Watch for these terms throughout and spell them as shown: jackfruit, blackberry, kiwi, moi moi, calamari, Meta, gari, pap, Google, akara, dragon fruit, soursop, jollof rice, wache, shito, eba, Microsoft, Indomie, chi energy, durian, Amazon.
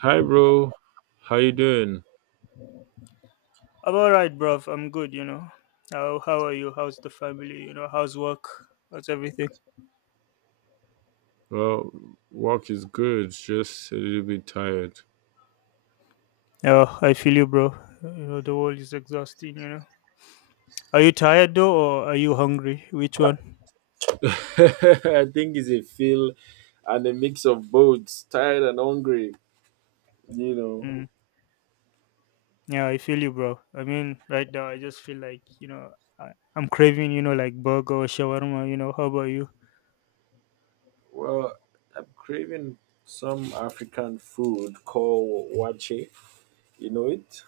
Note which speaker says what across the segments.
Speaker 1: Hi, bro. How you doing?
Speaker 2: I'm all right, bruv. I'm good, you know. How are you? How's the family? You know, how's work? How's everything?
Speaker 1: Well, work is good. Just a little bit tired.
Speaker 2: Oh, I feel you, bro. You know, the world is exhausting, you know. Are you tired though, or are you hungry? Which one?
Speaker 1: I think it's a feel and a mix of both, tired and hungry. You know.
Speaker 2: Mm. Yeah, I feel you, bro. I mean, right now, I just feel like, you know, I'm craving, you know, like burger or shawarma, you know. How about you?
Speaker 1: Well, I'm craving some African food called wache. You know it?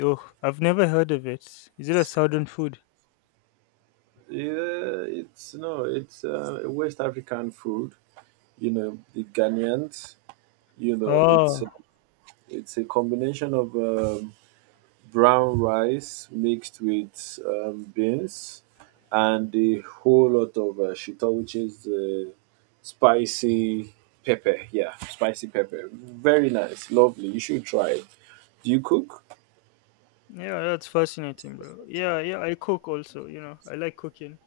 Speaker 2: Oh, I've never heard of it. Is it a southern food?
Speaker 1: Yeah, it's no, it's West African food. You know, the Ghanaians. You know, it's uh,
Speaker 2: Oh,
Speaker 1: it's a combination of brown rice mixed with beans and a whole lot of shito, which is the spicy pepper. Yeah, spicy pepper. Very nice, lovely. You should try it. Do you cook?
Speaker 2: yeah, that's fascinating, bro. Yeah, yeah, I cook also, you know. I like cooking.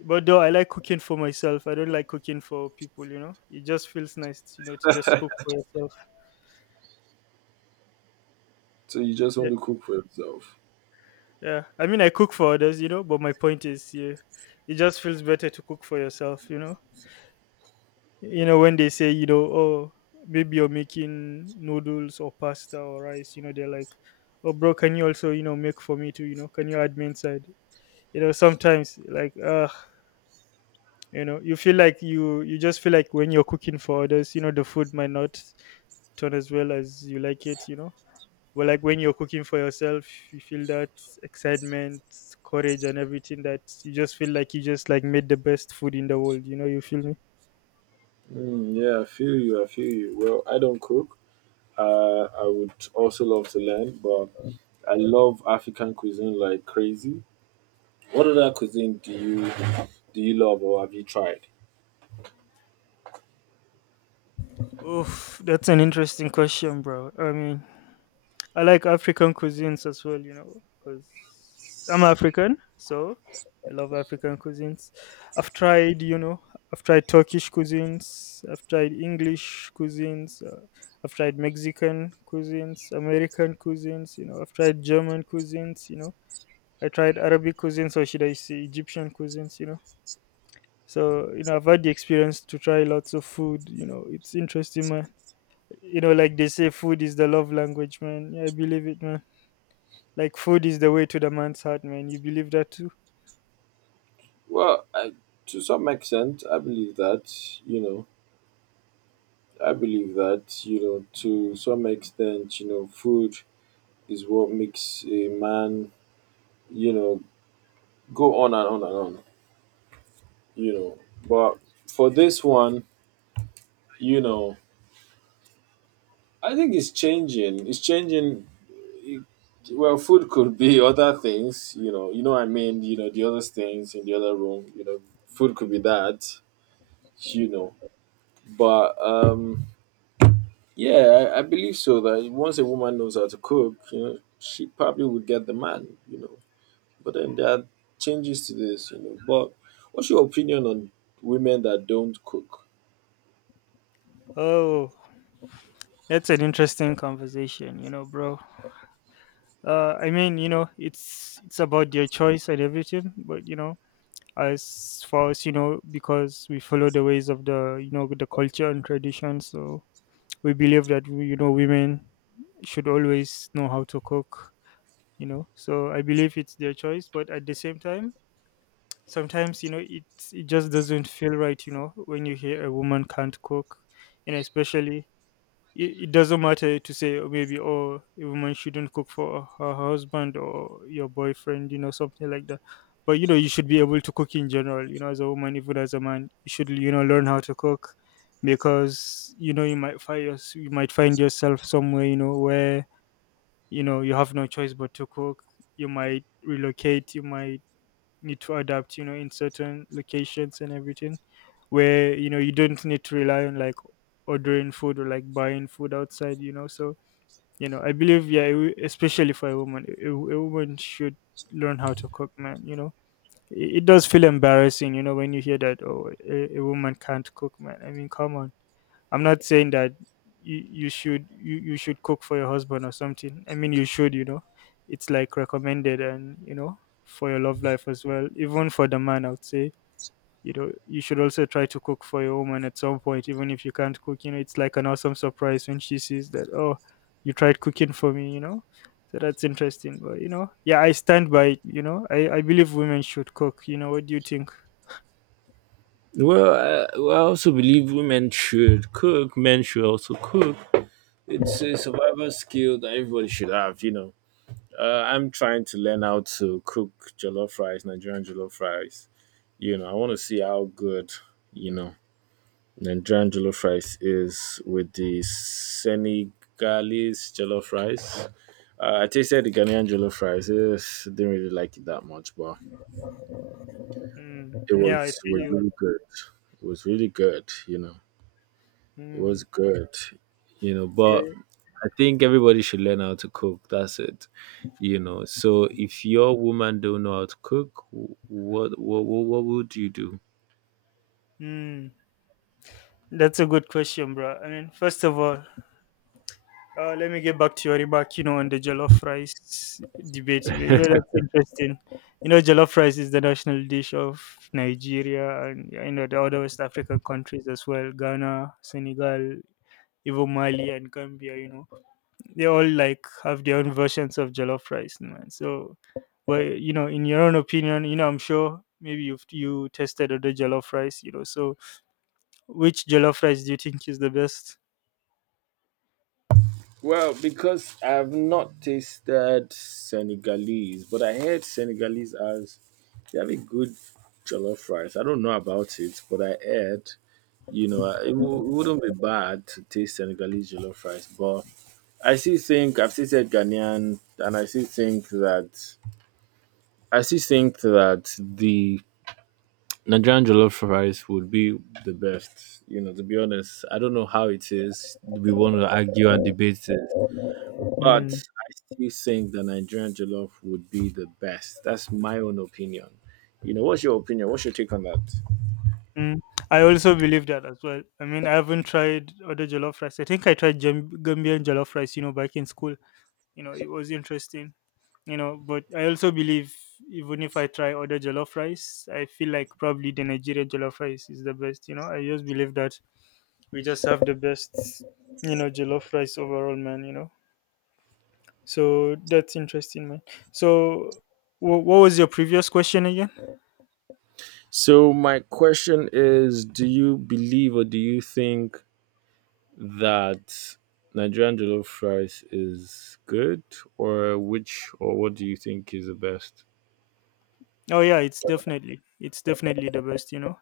Speaker 2: But though I like cooking for myself, I don't like cooking for people. You know, it just feels nice, you know, to just cook for yourself.
Speaker 1: So you just
Speaker 2: Yeah,
Speaker 1: want to cook for yourself?
Speaker 2: yeah. I mean, I cook for others, you know, but my point is, yeah, it just feels better to cook for yourself. You know when they say, you know, oh, maybe you're making noodles or pasta or rice. You know, they're like, oh, bro, can you also, you know, make for me too? You know, can you add me inside? You know, sometimes like, ah. You know, you feel like you just feel like when you're cooking for others, you know, the food might not turn as well as you like it, you know. But like when you're cooking for yourself, you feel that excitement, courage and everything, that you just feel like you just like made the best food in the world, you know? You feel me?
Speaker 1: Mm, yeah, I feel you. I feel you. Well, I don't cook. I would also love to learn, but I love African cuisine like crazy. What other cuisine do you love or have you tried?
Speaker 2: Oof, that's an interesting question, bro. I mean, I like African cuisines as well, you know, because I'm African, so I love African cuisines. I've tried, you know, I've tried Turkish cuisines, I've tried English cuisines, I've tried Mexican cuisines, American cuisines, you know, I've tried German cuisines, you know, I tried Arabic cuisines, or should I say Egyptian cuisines, you know. So, you know, I've had the experience to try lots of food, you know, it's interesting, man. You know, like they say, food is the love language, man. Yeah, I believe it, man. Like food is the way to the man's heart, man. You believe that too?
Speaker 1: Well, to some extent, I believe that, you know, I believe that, you know, to some extent, you know, food is what makes a man, you know, go on and on and on, you know. But for this one, you know, I think it's changing. It's changing. It- well, food could be other things, you know what I mean, you know, the other things in the other room, food could be that, you know. But, yeah, I believe so. That once a woman knows how to cook, you know, she probably would get the man, you know. But then there are changes to this, you know. But what's your opinion on women that don't cook?
Speaker 2: Oh, that's an interesting conversation, you know, bro. I mean, you know, it's about their choice and everything, but you know, as far as you know, because we follow the ways of the, you know, the culture and tradition, so we believe that you know, women should always know how to cook, you know. So I believe it's their choice, but at the same time, sometimes you know, it just doesn't feel right, you know, when you hear a woman can't cook. And especially, it doesn't matter to say, oh, maybe, oh, a woman shouldn't cook for her husband or your boyfriend, you know, something like that. But you know, you should be able to cook in general, you know, as a woman, even as a man you should, you know, learn how to cook, because you know, you might you might find yourself somewhere, you know, where you know, you have no choice but to cook. You might relocate, you might need to adapt, you know, in certain locations and everything, where you know, you don't need to rely on like ordering food or like buying food outside, you know. So you know, I believe, yeah, especially for a woman, a woman should learn how to cook, man, you know. It does feel embarrassing, you know, when you hear that, oh, a woman can't cook, man. I mean, come on. I'm not saying that you should cook for your husband or something. I mean, you should, you know. It's like recommended and you know, for your love life as well. Even for the man I would say, you know, you should also try to cook for your woman at some point, even if you can't cook, you know. It's like an awesome surprise when she sees that, oh, you tried cooking for me, you know. So that's interesting. But you know, yeah, I stand by it, you know. I believe women should cook, you know. What do you think?
Speaker 1: Well, well, I also believe women should cook. Men should also cook. It's a survival skill that everybody should have. I'm trying to learn how to cook jollof rice, Nigerian jollof rice. You know, I want to see how good. You know, Nigerian jollof rice is with the Senegalese jollof rice. I tasted the Ghanaian jollof rice. Yes, didn't really like it that much, but
Speaker 2: Mm,
Speaker 1: it
Speaker 2: yeah, I
Speaker 1: was
Speaker 2: feel
Speaker 1: was
Speaker 2: you.
Speaker 1: really good. It was really good. You know, it was
Speaker 2: Mm,
Speaker 1: good. You know, but
Speaker 2: yeah.
Speaker 1: I think everybody should learn how to cook. That's it. You know, so if your woman don't know how to cook, what would you do?
Speaker 2: Mm, that's a good question, bro. I mean, first of all, let me get back to your remark, you know, on the jollof rice debate. You know, that's interesting. You know, jollof rice is the national dish of Nigeria, and, yeah, you know, the other West African countries as well, Ghana, Senegal, even Mali and Gambia, you know. They all like have their own versions of jollof rice, no, man. So, well, you know, in your own opinion, you know, I'm sure maybe you've you tested other jollof rice, you know. So, which jollof rice do you think is the best?
Speaker 1: Well, because I've not tasted Senegalese, but I heard Senegalese as they have a good jollof rice. I don't know about it, but I heard, it wouldn't be bad to taste Senegalese jollof rice. But I still think I've still said Ghanaian, and I still think that the Nigerian jollof rice would be the best. You know, to be honest, I don't know how it is. We want to argue and debate it. But
Speaker 2: Mm,
Speaker 1: I still think the Nigerian jollof would be the best. That's my own opinion. You know, what's your opinion? What's your take on that?
Speaker 2: mm. I also believe that as well. I mean, I haven't tried other jollof rice. I think I tried Gambian jollof rice, you know, back in school. You know, it was interesting. You know, but I also believe, even if I try other jollof rice, I feel like probably the Nigerian jollof rice is the best, you know. I just believe that we just have the best, you know, jollof rice overall, man, you know. So that's interesting, man. So what was your previous question again?
Speaker 1: So my question is, do you believe or do you think that Nigerian jollof rice is good, or which, or what do you think is the best?
Speaker 2: Oh yeah, it's definitely the best, you know.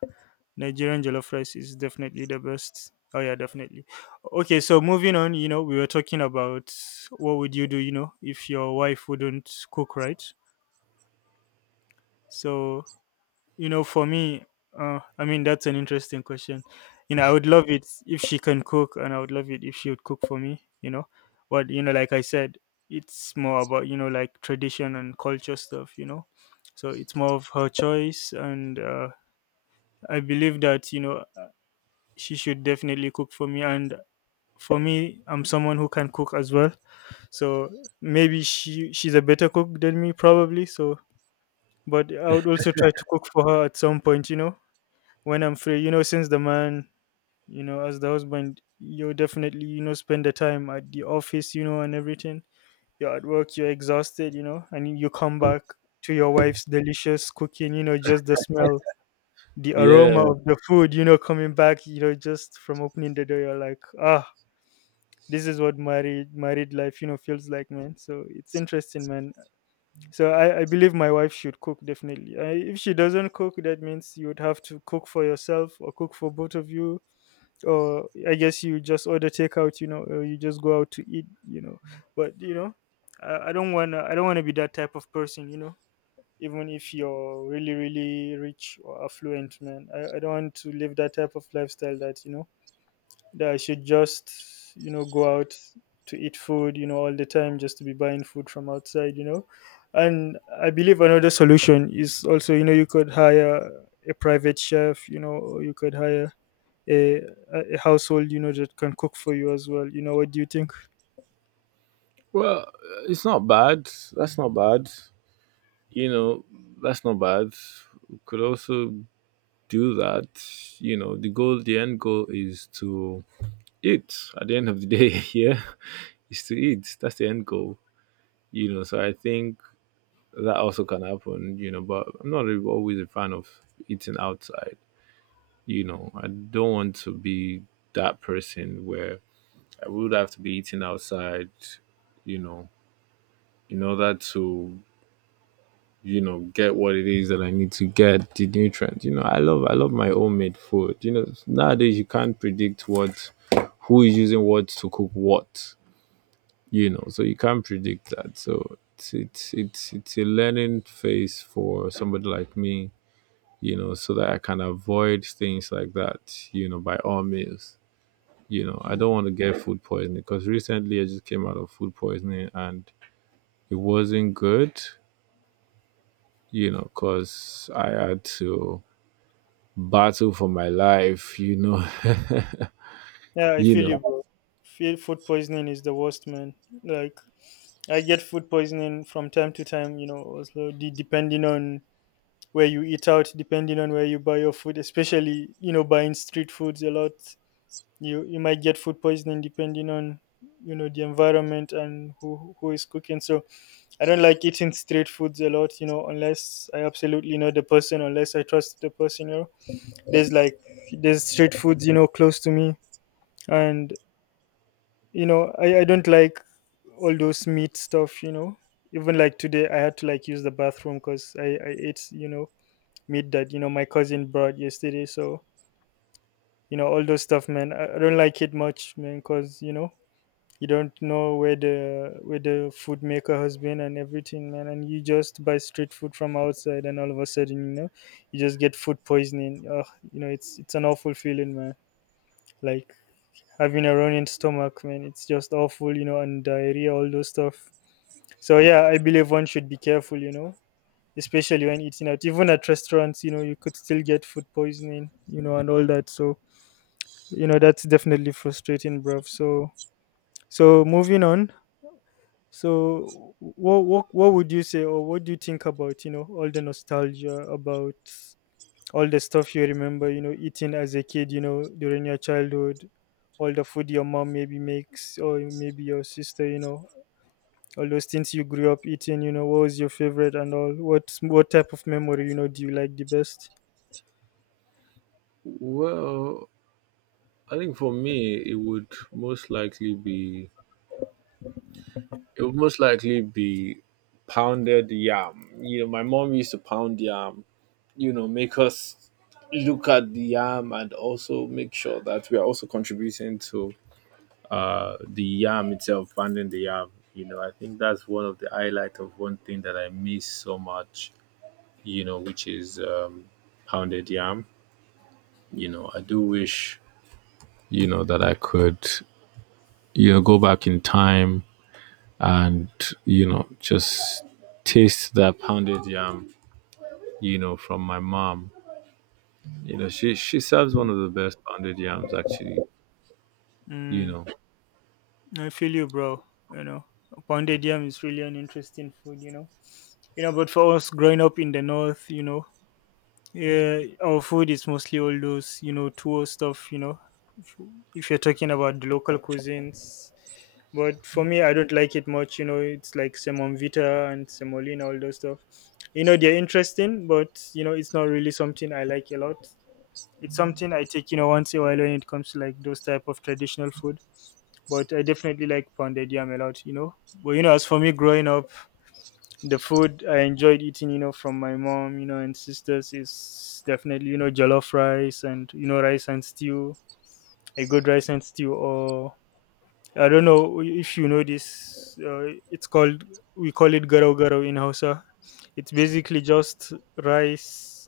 Speaker 2: Nigerian jollof rice is definitely the best. Oh yeah, definitely. Okay, so moving on, you know, we were talking about what would you do, you know, if your wife wouldn't cook, right. So, you know, for me, I mean, that's an interesting question. You know, I would love it if she can cook, and I would love it if she would cook for me. You know, but you know, like I said, it's more about, you know, like tradition and culture stuff. You know, so it's more of her choice, and I believe that you know, she should definitely cook for me. And for me, I'm someone who can cook as well. So maybe she's a better cook than me probably. So but I would also try to cook for her at some point, you know, when I'm free, you know. Since the man, you know, as the husband, you definitely, you know, spend the time at the office, you know, and everything. You're at work, you're exhausted, you know, and you come back to your wife's delicious cooking, you know, just the smell, the aroma
Speaker 1: Yeah,
Speaker 2: of the food, you know, coming back, you know, just from opening the door, you're like, ah, this is what married life, you know, feels like, man. So it's interesting, man. So I believe my wife should cook definitely. If she doesn't cook, that means you would have to cook for yourself or cook for both of you, or I guess you just order takeout, you know, or you just go out to eat, you know. But you know, I don't want to I don't want to be that type of person, you know. Even if you're really really rich or affluent, man, I don't want to live that type of lifestyle that you know, that I should just, you know, go out to eat food, you know, all the time, just to be buying food from outside, you know. And I believe another solution is also, you know, you could hire a private chef, you know, or you could hire a, a household, you know, that can cook for you as well. You know, what do you think?
Speaker 1: well, uh, it's not bad. That's not bad. You know, that's not bad. We could also do that. You know, the goal, the end goal is to eat at the end of the day yeah is to eat, that's the end goal. You know, so I think that also can happen, you know, but I'm not really always a fan of eating outside. You know, I don't want to be that person where I would have to be eating outside, you know, in order to, you know, get what it is that I need to get the nutrients. You know, I love, I love my homemade food. You know, nowadays you can't predict what, who is using what to cook what, you know, so you can't predict that. So it's a learning phase for somebody like me, you know, so that I can avoid things like that, you know, by all means. You know, I
Speaker 2: Mm.
Speaker 1: don't want to get food poisoning, because recently I just came out of food poisoning and it wasn't good. You know, because I had to battle for my life, you know.
Speaker 2: Yeah, I
Speaker 1: You
Speaker 2: feel you,
Speaker 1: know,
Speaker 2: bro. Feel food poisoning is the worst, man. Like I get food poisoning from time to time, you know, also depending on where you eat out, depending on where you buy your food, especially, you know, buying street foods a lot. You might get food poisoning depending on, you know, the environment and who is cooking. So I don't like eating street foods a lot, you know, unless I absolutely know the person, unless I trust the person, you know. There's like there's street foods, you know, close to me, and you know, I don't like all those meat stuff, you know. Even like today I had to like use the bathroom because I ate, you know, meat that, you know, my cousin brought yesterday. So you know, all those stuff, man, I don't like it much, man, because you know, you don't know where the food maker has been and everything, man, and you just buy street food from outside, and all of a sudden, you know, you just get food poisoning. Ugh, you know, it's an awful feeling, man. Like having a running stomach, man. It's just awful, and diarrhea, all those stuff. So yeah, I believe one should be careful, especially when eating out. Even at restaurants, you could still get food poisoning, and all that. So that's definitely frustrating, bruv. So moving on. So what would you say, or what do you think about, all the nostalgia about all the stuff you remember, eating as a kid, during your childhood, all the food your mom maybe makes, or maybe your sister, all those things you grew up eating, what was your favorite and all? What type of memory, do you like the best?
Speaker 1: well, I think for me it would most likely be It would most likely be pounded yam. You know, my mom used to pound yam, you know, make us look at the yam and also make sure that we are also contributing to the yam itself, pounding the yam. You know, I think that's one of the highlight of one thing that I miss so much, you know, which is pounded yam. You know, I do wish, you know, that I could, you know, go back in time and, you know, just taste that pounded yam, you know, from my mom. You know, she serves one of the best pounded yams actually, you
Speaker 2: Mm,
Speaker 1: know.
Speaker 2: I feel you, bro. You know, pounded yam is really an interesting food. You know, but for us growing up in the north, you know, yeah, our food is mostly all those, tour stuff, if, if you're talking about the local cuisines. But for me, I don't like it much, it's like semovita and semolina, all those stuff. You know, they're interesting, but, it's not really something I like a lot. It's something I take, once in a while when it comes to like those type of traditional food. But I definitely like pounded yam a lot, But, as for me growing up, the food I enjoyed eating, from my mom, and sisters is definitely, jollof rice and, rice and stew, a good rice and stew. Or I don't know if you know this, it's called, we call it garo garo in Hausa. It's basically just rice,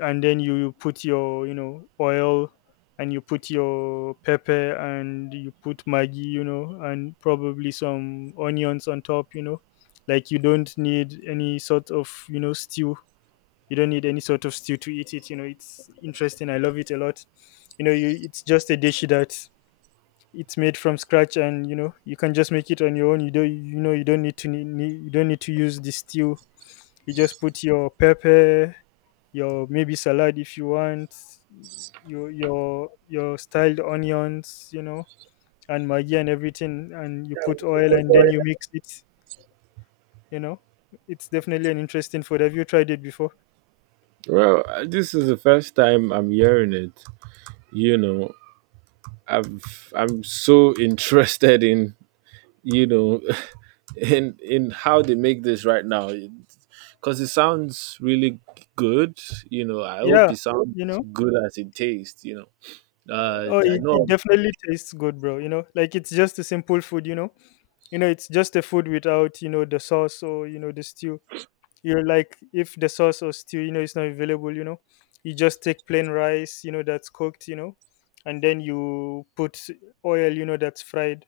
Speaker 2: and then you put your oil, and you put your pepper, and you put maggi, and probably some onions on top, like you don't need any sort of stew. You don't need any sort of stew to eat it, it's interesting, I love it a lot, it's just a dish that it's made from scratch, and you can just make it on your own. You don't, you don't need to you don't need to use the stew. You just put your pepper, your maybe salad if you want, your styled onions, and maggi and everything, and you put oil, and then you mix it. You know, it's definitely an interesting food. Have you tried it before?
Speaker 1: This is the first time I'm hearing it, you know. I'm so interested in, you know, in how they make this right now, because it sounds really good. You know, I hope
Speaker 2: Yeah,
Speaker 1: it sounds
Speaker 2: you know.
Speaker 1: good as it tastes, you know.
Speaker 2: Oh,
Speaker 1: I
Speaker 2: it
Speaker 1: know.
Speaker 2: definitely tastes good, bro. You know, like it's just a simple food, You know, it's just a food without, the sauce or, the stew. You're like, if the sauce or stew, it's not available, you just take plain rice, that's cooked, and then you put oil, that's fried.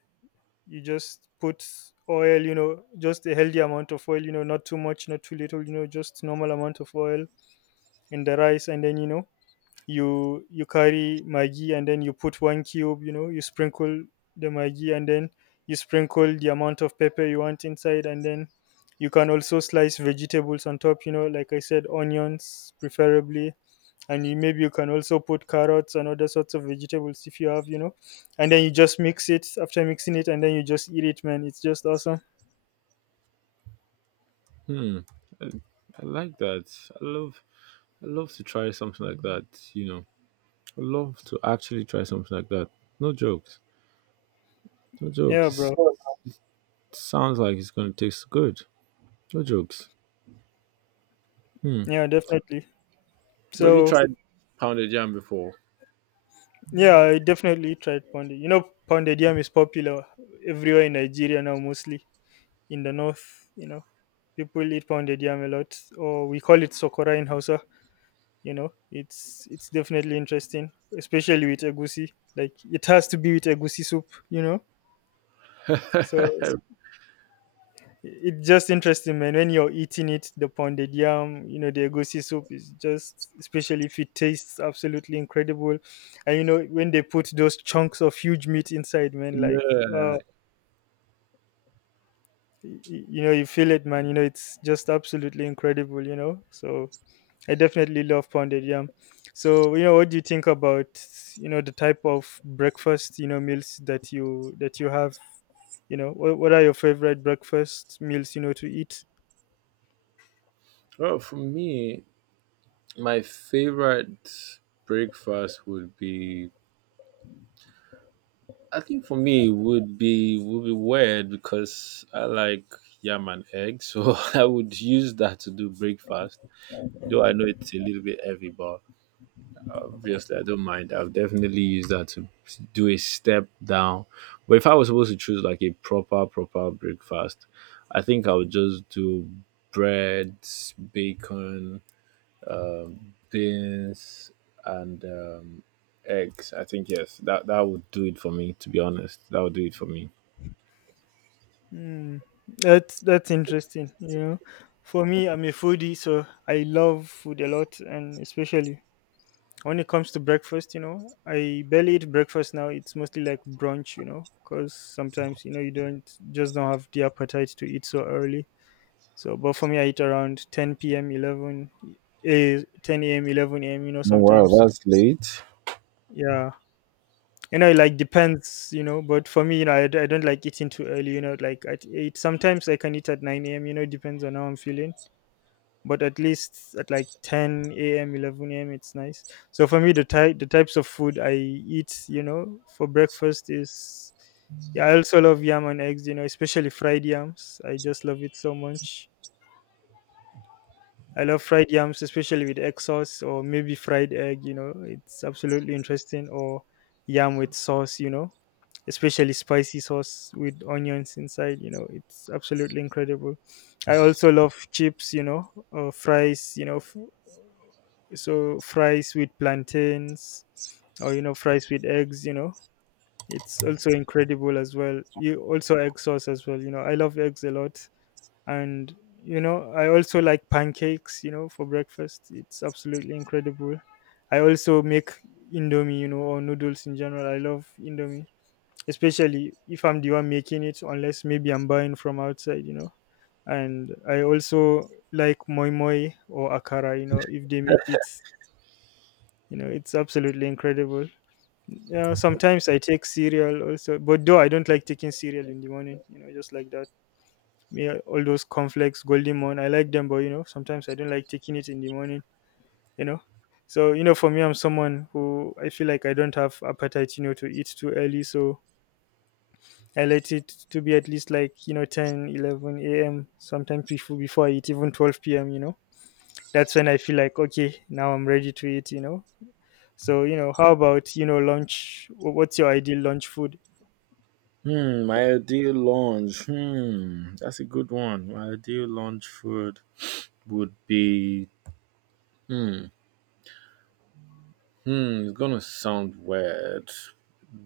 Speaker 2: You just put oil, just a healthy amount of oil, not too much, not too little, just normal amount of oil in the rice. And then, you carry maggi, and then you put one cube, you sprinkle the maggi, and then you sprinkle the amount of pepper you want inside, and then you can also slice vegetables on top, like I said, onions preferably. And maybe you can also put carrots and other sorts of vegetables if you have, and then you just mix it. After mixing it, and then you just eat it, man. It's just awesome.
Speaker 1: Hmm. I like that. I love I love to try something like that, you know. I love to actually try something like that. No jokes. No
Speaker 2: Yeah,
Speaker 1: jokes. It's-
Speaker 2: bro.
Speaker 1: It sounds like it's gonna taste good. No jokes. Hmm.
Speaker 2: Yeah, definitely.
Speaker 1: But have you
Speaker 2: So
Speaker 1: tried pounded yam before?
Speaker 2: yeah, I definitely tried pounded. You know, pounded yam is popular everywhere in Nigeria now, mostly in the north. You know, people eat pounded yam a lot, or we call it sokora in Hausa. You know, it's definitely interesting, especially with egusi. Like it has to be with egusi soup. You know, so it's just interesting, man. When you're eating it, the pounded yam, the egusi soup is just, especially if it tastes absolutely incredible. And you know, when they put those chunks of huge meat inside, man, like, uh,
Speaker 1: Yeah.
Speaker 2: you know, you feel it, man. You know, it's just absolutely incredible. You know, so I definitely love pounded yam. So you know, what do you think about the type of breakfast, meals that you have? You know, what are your favorite breakfast meals to eat?
Speaker 1: Well, for me, my favorite breakfast would be I think for me would be weird because I like yam and eggs, so I would use that to do breakfast. Though I know it's a little bit heavy, but obviously, I don't mind. I've definitely used that to do a step down. But if I was supposed to choose like a proper, proper breakfast, I think I would just do bread, bacon, beans, and eggs. I think, yes, that would do it for me, to be honest. That would do it for me.
Speaker 2: Mm, that's interesting. You know, for me, I'm a foodie, so I love food a lot, and especially when it comes to breakfast. You know, I barely eat breakfast now. It's mostly like brunch. You know, because sometimes you don't just don't have the appetite to eat so early. So, but for me, I eat around 10 p.m., 11, 10 a.m., 11 a.m. You know,
Speaker 1: Oh, wow,
Speaker 2: sometimes.
Speaker 1: that's late.
Speaker 2: Yeah, you know it like depends, but for me, I don't like eating too early, like at 8. Sometimes I can eat at 9 a.m, it depends on how I'm feeling, but at least at like 10 a.m, 11 a.m, it's nice. So for me, the types of food I eat, for breakfast is, yeah, I also love yam and eggs, especially fried yams. I just love it so much. I love fried yams, especially with egg sauce or maybe fried egg, it's absolutely interesting. Or yam with sauce, especially spicy sauce with onions inside, it's absolutely incredible. I also love chips, or fries, so fries with plantains, or, fries with eggs, it's also incredible as well. You also egg sauce as well, I love eggs a lot. And I also like pancakes, for breakfast. It's absolutely incredible. I also make indomie, or noodles in general. I love indomie, especially if I'm the one making it, unless maybe I'm buying from outside, and I also like moi moi or akara, if they make it, it's absolutely incredible. Yeah, sometimes I take cereal also, but though I don't like taking cereal in the morning, just like that, me, all those cornflakes, golden morn. I like them, but you know, sometimes I don't like taking it in the morning, you know. So, for me, I'm someone who, I feel like I don't have appetite, to eat too early. So I let it to be at least like, 10, 11 a.m. Sometimes before I eat, even 12 p.m., you know. That's when I feel like, okay, now I'm ready to eat, you know. So, how about, lunch? What's your ideal lunch food?
Speaker 1: Hmm, my ideal lunch. Hmm, that's a good one. My ideal lunch food would be. Hmm. Hmm, it's gonna sound weird.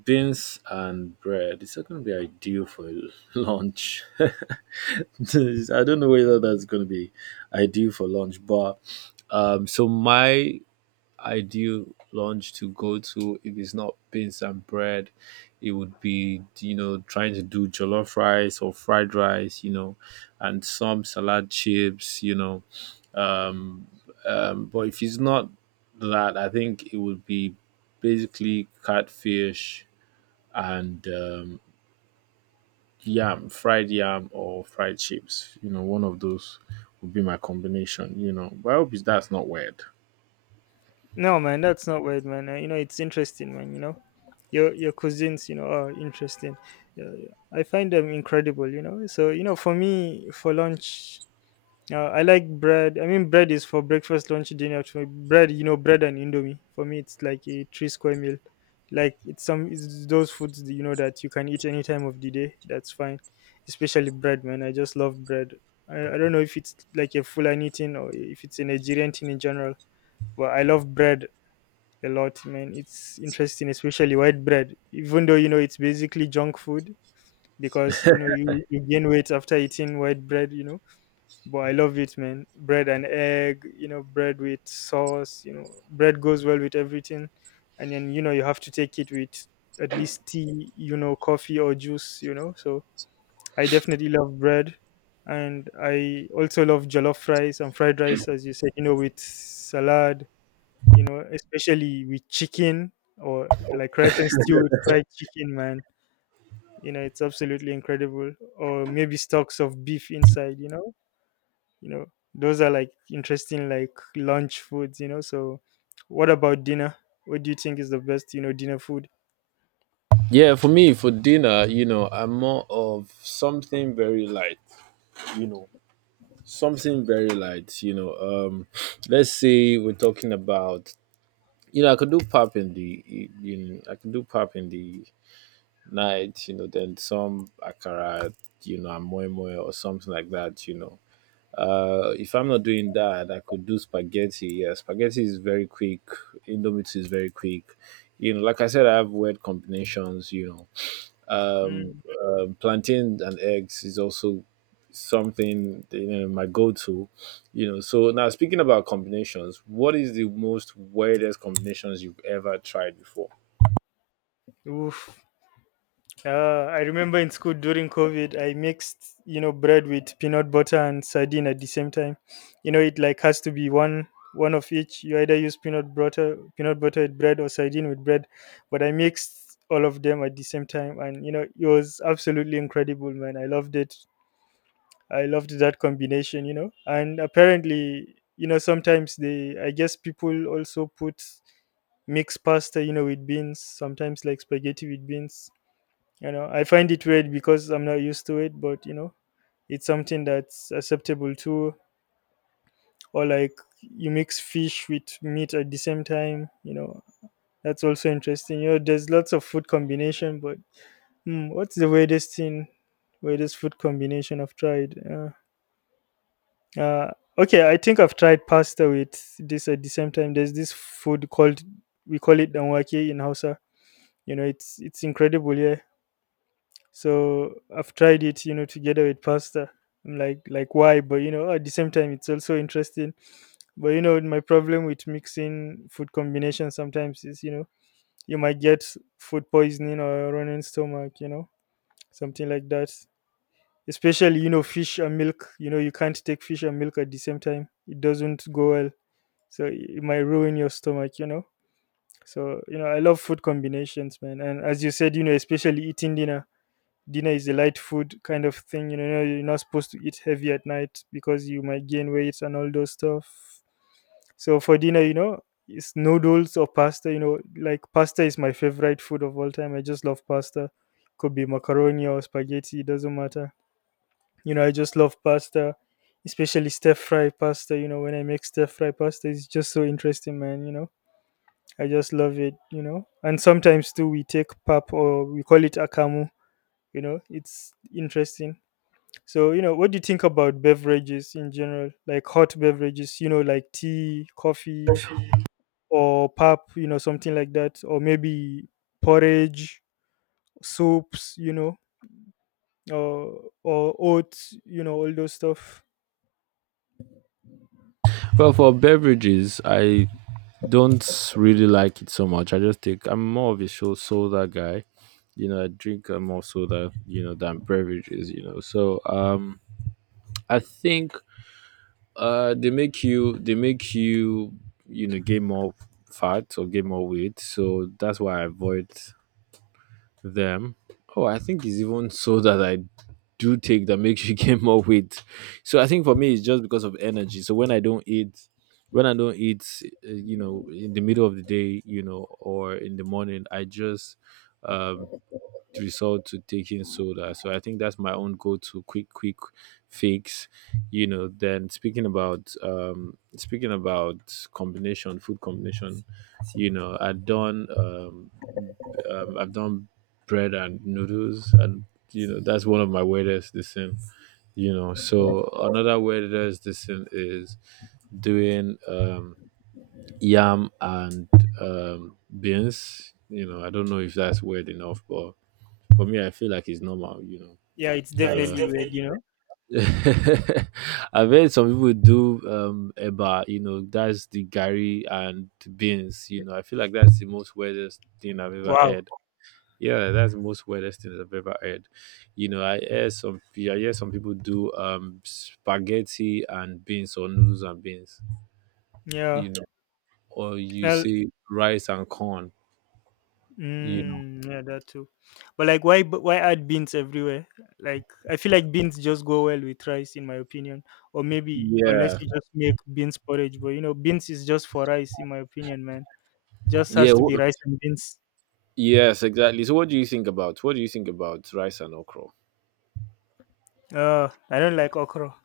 Speaker 1: Beans and bread. It's not gonna be ideal for lunch. I don't know whether that's gonna be ideal for lunch, but so my ideal lunch to go to, if it's not beans and bread, it would be, you know, trying to do jollof rice or fried rice, you know, and some salad chips, you know um, but if it's not that, I think it would be basically catfish and yam, fried yam or fried chips. You know, one of those would be my combination. You know, but I hope it's- that's not weird.
Speaker 2: No, man, that's not weird, man. You know, it's interesting, man. You know, your cousins, are interesting. Yeah, yeah. I find them incredible. You know, so you know, for me, for lunch, I like bread. I mean, bread is for breakfast, lunch, dinner. For bread, bread and indomie. For me, it's like a three square meal. Like it's those foods that, that you can eat any time of the day. That's fine, especially bread, man. I just love bread. I don't know if it's like a Fulani thing or if it's a Nigerian thing in general, but I love bread a lot, man. It's interesting, especially white bread. Even though you know it's basically junk food, because you gain weight after eating white bread, you know. But I love it, man. Bread and egg, bread with sauce, bread goes well with everything. And then you know you have to take it with at least tea, coffee or juice, So I definitely love bread. And I also love jollof rice and fried rice, as you said, with salad, especially with chicken, or like rice and stew with fried chicken, man. You know, it's absolutely incredible. Or maybe stocks of beef inside, you know, those are like interesting like lunch foods, So, what about dinner? What do you think is the best, dinner food?
Speaker 1: Yeah, for me, for dinner, you know, I'm more of something very light. You know, something very light. You know, let's say we're talking about. You know, I could do pap in the night, you know, then some akara, you know, and moi moi or something like that, you know. If I'm not doing that, I could do spaghetti. Yeah, spaghetti is very quick. Indomie is very quick. You know, like I said, I have weird combinations. You know,
Speaker 2: Mm,
Speaker 1: um, um plantain and eggs is also something, you know, my go-to. You know, so now speaking about combinations, what is the most weirdest combinations you've ever tried before?
Speaker 2: oof. I remember in school during COVID, I mixed bread with peanut butter and sardine at the same time. You know, it like has to be one of each. You either use peanut butter with bread or sardine with bread, but I mixed all of them at the same time, and you know it was absolutely incredible, man. I loved it. I loved that combination. You know, and apparently, you know, sometimes they I guess people also put mixed pasta, you know, with beans. Sometimes like spaghetti with beans, you know, I find it weird because I'm not used to it, but you know, it's something that's acceptable too. Or like you mix fish with meat at the same time. You know, that's also interesting. You know, there's lots of food combination, but what's the weirdest thing, weirdest food combination I've tried? Uh, okay, I think I've tried pasta with this at the same time. There's this food called we call it danwake in Hausa. You know, it's incredible. Yeah, so I've tried it, you know, together with pasta. I'm like, why? But you know, at the same time, it's also interesting. But you know, my problem with mixing food combinations sometimes is, you know, you might get food poisoning or a running stomach, you know, something like that. Especially, you know, fish and milk. You know, you can't take fish and milk at the same time. It doesn't go well. So it might ruin your stomach, you know. So, you know, I love food combinations, man. And as you said, you know, especially eating dinner is a light food kind of thing. You know, you're not supposed to eat heavy at night because you might gain weight and all those stuff. So for dinner, you know, it's noodles or pasta. You know, like pasta is my favorite food of all time. I just love pasta. Could be macaroni or spaghetti. It doesn't matter. You know, I just love pasta, especially stir fry pasta. You know, when I make stir fry pasta, it's just so interesting, man. You know, I just love it. You know, and sometimes too, we take pap or we call it akamu. You know, it's interesting. So, you know, what do you think about beverages in general? Like hot beverages, you know, like tea, coffee, or pop, you know, something like that, or maybe porridge, soups, you know, or oats, you know, all those stuff.
Speaker 1: Well, for beverages, I don't really like it so much. I just take I'm more of a soda guy. You know, I drink more soda, you know, than beverages, you know. So I think they make you you know gain more fat or gain more weight. So that's why I avoid them. Oh, I think it's even soda that I do take that makes you gain more weight. So I think for me it's just because of energy. So when I don't eat, you know, in the middle of the day, you know, or in the morning, I just um resort to taking soda. So I think that's my own go-to quick, quick fix. You know, then speaking about combination, food combination, you know, I've done bread and noodles, and you know that's one of my weirdest this thing. You know, so another wellness this thing is doing yam and beans, you know. I don't know if that's weird enough, but for me I feel like it's normal, you know.
Speaker 2: Yeah, it's
Speaker 1: Yeah, it's
Speaker 2: definitely weird,
Speaker 1: definitely
Speaker 2: you know.
Speaker 1: I've heard some people do eba, you know, that's the gari and beans, you know. I feel like that's the most weirdest thing I've ever
Speaker 2: Wow.
Speaker 1: heard. Yeah, that's the most weirdest thing I've ever heard. You know, I hear some people do spaghetti and beans or noodles and beans,
Speaker 2: Yeah.
Speaker 1: you know, or you
Speaker 2: Well,
Speaker 1: say rice and corn, you know.
Speaker 2: mm, yeah, that too. But like, why add beans everywhere? Like, I feel like beans just go well with rice, in my opinion. Or maybe unless
Speaker 1: Yeah.
Speaker 2: you just make beans porridge, but you know, beans is just for rice, in my opinion, man. Just
Speaker 1: Yeah.
Speaker 2: has to
Speaker 1: wh-
Speaker 2: be rice and beans.
Speaker 1: yes, exactly. What do you think about rice and okra?
Speaker 2: I don't like okra.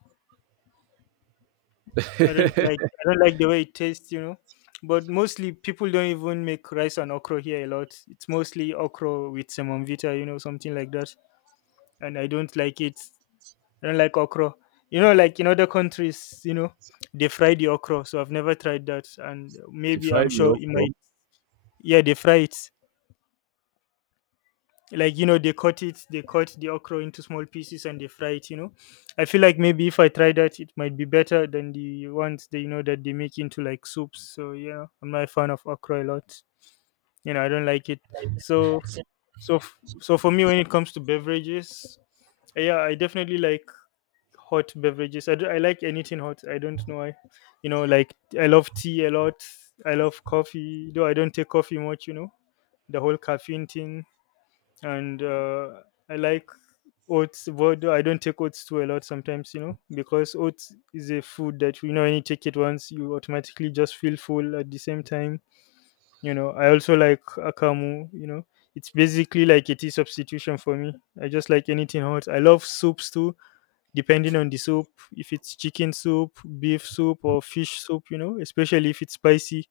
Speaker 2: I don't like the way it tastes, you know. But mostly people don't even make rice and okra here a lot. It's mostly okra with semovita, you know, something like that. And I don't like it. I don't like okra. You know, like in other countries, you know, they fry the okra. So I've never tried that, and
Speaker 1: The
Speaker 2: maybe
Speaker 1: fried
Speaker 2: I'm sure it might.
Speaker 1: okra.
Speaker 2: Yeah, they fry it. Like you know, they cut it. They cut the okra into small pieces and they fry it. You know, I feel like maybe if I try that, it might be better than the ones that you know that they make into like soups. So yeah, I'm not a fan of okra a lot. You know, I don't like it. So so for me, when it comes to beverages, yeah, I definitely like hot beverages. I like anything hot. I don't know why. You know, like I love tea a lot. I love coffee, though I don't take coffee much. You know, the whole caffeine thing, and I like oats. But though I don't take oats too a lot sometimes. You know, because oats is a food that you know when you take it once, you automatically just feel full at the same time. You know, I also like akamu. You know, it's basically like a tea substitution for me. I just like anything hot. I love soups too, depending on the soup, if it's chicken soup, beef soup, or fish soup, you know, especially if it's spicy,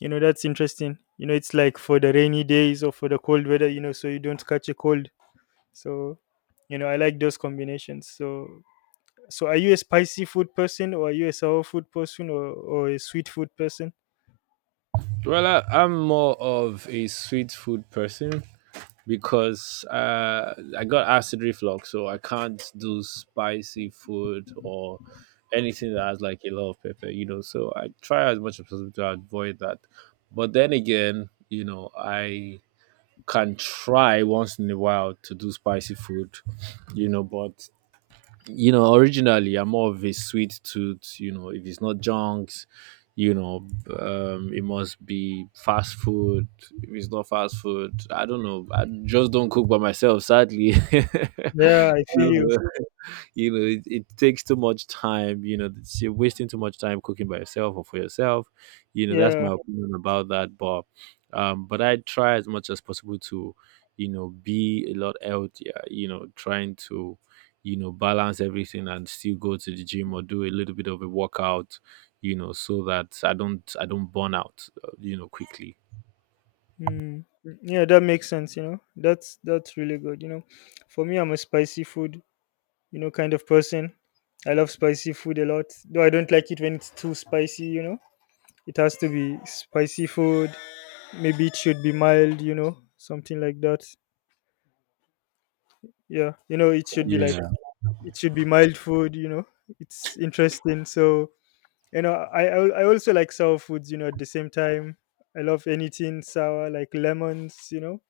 Speaker 2: you know, that's interesting. You know, it's like for the rainy days or for the cold weather, you know, so you don't catch a cold. So, you know, I like those combinations. So, so are you a spicy food person or are you a sour food person or a sweet food person?
Speaker 1: Well, I'm more of a sweet food person, because I got acid reflux, so I can't do spicy food or anything that has like a lot of pepper, you know. So I try as much as possible to avoid that. But then again, you know, I can try once in a while to do spicy food, you know, but you know, originally I'm more of a sweet tooth. You know, if it's not junks, you know, it must be fast food. If it's not fast food, I don't know. I just don't cook by myself, sadly.
Speaker 2: Yeah, I feel
Speaker 1: You
Speaker 2: you.
Speaker 1: know you know, it takes too much time, you know, you're wasting too much time cooking by yourself or for yourself, you know. That's
Speaker 2: Yeah.
Speaker 1: my opinion about that. But but I try as much as possible to, you know, be a lot healthier, you know, trying to, you know, balance everything and still go to the gym or do a little bit of a workout, you know, so that I don't burn out, you know, quickly.
Speaker 2: Mm. Yeah, that makes sense, you know. That's really good, you know. For me, I'm a spicy food, you know, kind of person. I love spicy food a lot, though I don't like it when it's too spicy, you know. It has to be spicy food. Maybe it should be mild, you know, something like that. Yeah, you know, it should be like,
Speaker 1: Yeah.
Speaker 2: it should be mild food, you know. It's interesting. So, you know, I I also like sour foods, you know, at the same time. I love anything sour, like lemons, you know.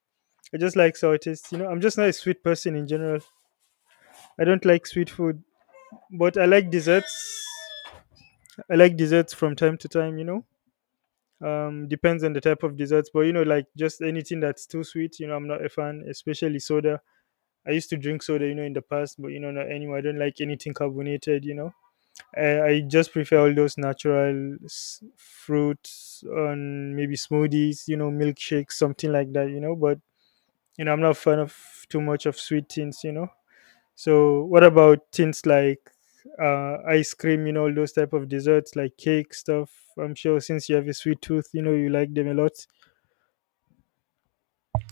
Speaker 2: I just like sour taste, you know. I'm just not a sweet person in general. I don't like sweet food, but I like desserts. I like desserts from time to time, you know. Depends on the type of desserts, but you know, like just anything that's too sweet, you know, I'm not a fan, especially soda. I used to drink soda, you know, in the past, but you know, not anymore. I don't like anything carbonated, you know. I just prefer all those natural fruits on maybe smoothies, you know, milkshakes, something like that, you know. But you know, I'm not a fan of too much of sweet things, you know. So what about things like ice cream, you know, all those type of desserts like cake stuff? I'm sure since you have a sweet tooth, you know, you like them a lot.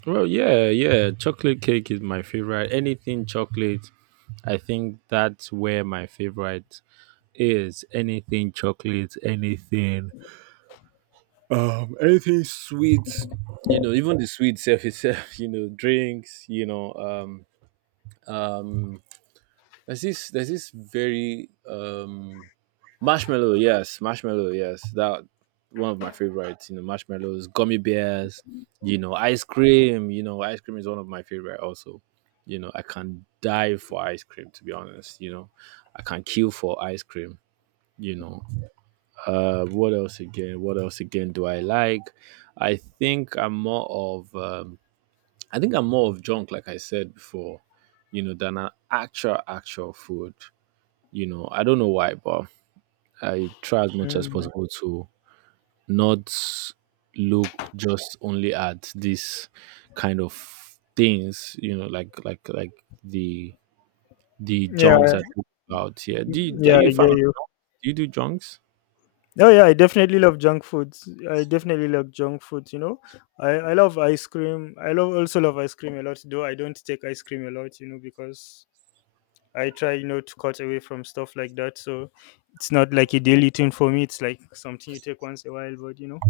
Speaker 1: Yeah, chocolate cake is my favorite. Anything chocolate, I think that's where my favorite is. Anything chocolate, anything, anything sweet, you know, even the sweet self itself, you know, drinks, you know, um, there's this very, marshmallow, yes, that one of my favorites, you know, marshmallows, gummy bears, you know, ice cream, you know, ice cream is one of my favorite also, you know, I can die for ice cream, to be honest, you know, I can kill for ice cream, you know. What else again? What else again do I like? I think I'm more of I think I'm more of junk, like I said before, you know, than an actual food. You know, I don't know why, but I try as much as
Speaker 2: Mm.
Speaker 1: possible to not look just only at this kind of things. You know, like the the junks
Speaker 2: Yeah,
Speaker 1: I talk about here.
Speaker 2: mm,
Speaker 1: Are
Speaker 2: yeah,
Speaker 1: you a
Speaker 2: I
Speaker 1: fan?
Speaker 2: get you.
Speaker 1: Do you do junks?
Speaker 2: Oh yeah, I definitely love junk foods. I definitely love junk foods, you know. I love ice cream. I love also love ice cream a lot, though I don't take ice cream a lot, you know, because I try, you know, to cut away from stuff like that. So it's not like a daily thing for me. It's like something you take once a while, but you know.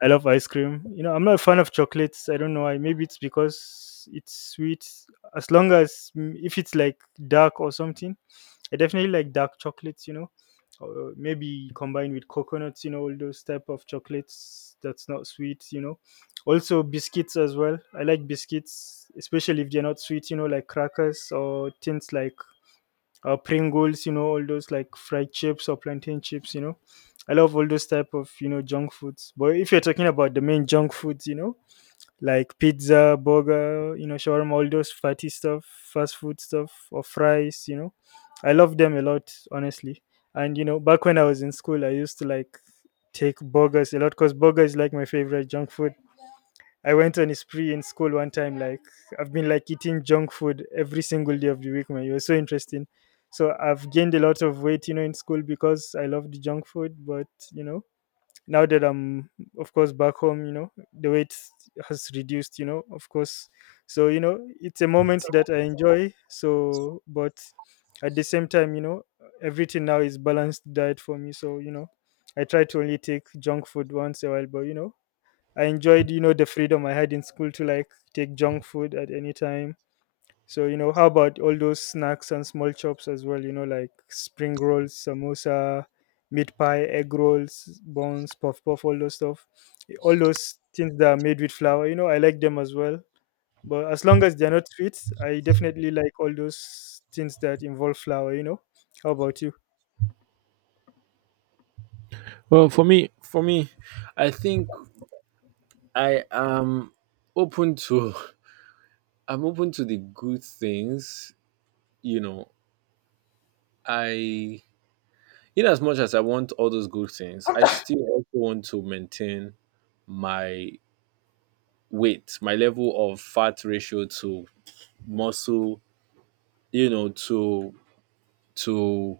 Speaker 2: I love ice cream. You know, I'm not a fan of chocolates. I don't know why. Maybe it's because it's sweet. As long as mm, if it's like dark or something, I definitely like dark chocolates. You know, or maybe combined with coconuts. You know, all those type of chocolates that's not sweet. You know, also biscuits as well. I like biscuits, especially if they're not sweet. You know, like crackers or things like Pringles, you know, all those like fried chips or plantain chips, you know. I love all those type of, you know, junk foods. But if you're talking about the main junk foods, you know, like pizza, burger, you know, shawarma, all those fatty stuff, fast food stuff, or fries, you know, I love them a lot, honestly. And, you know, back when I was in school, I used to like take burgers a lot because burger is like my favorite junk food. I went on a spree in school one time. Like I've been like eating junk food every single day of the week. Man, it was so interesting. So I've gained a lot of weight, you know, in school because I loved junk food. But you know, now that I'm of course back home, you know, the weight has reduced. You know, of course. So you know, it's a moment that I enjoy. So, but at the same time, you know, everything now is balanced diet for me. So you know, I try to only take junk food once a while. But you know I enjoyed, you know, the freedom I had in school to like take junk food at any time. So, you know, how about all those snacks and small chops as well, you know, like spring rolls, samosa, meat pie, egg rolls, buns, puff puff, all those stuff. All those things that are made with flour, you know, I like them as well. But as long as they're not sweet, I definitely like all those things that involve flour, you know. How about you?
Speaker 1: Well, for me, I think I am open to I'm open to the good things, you know. I, in as much as I want all those good things, I still also want to maintain my weight, my level of fat ratio to muscle, you know, to to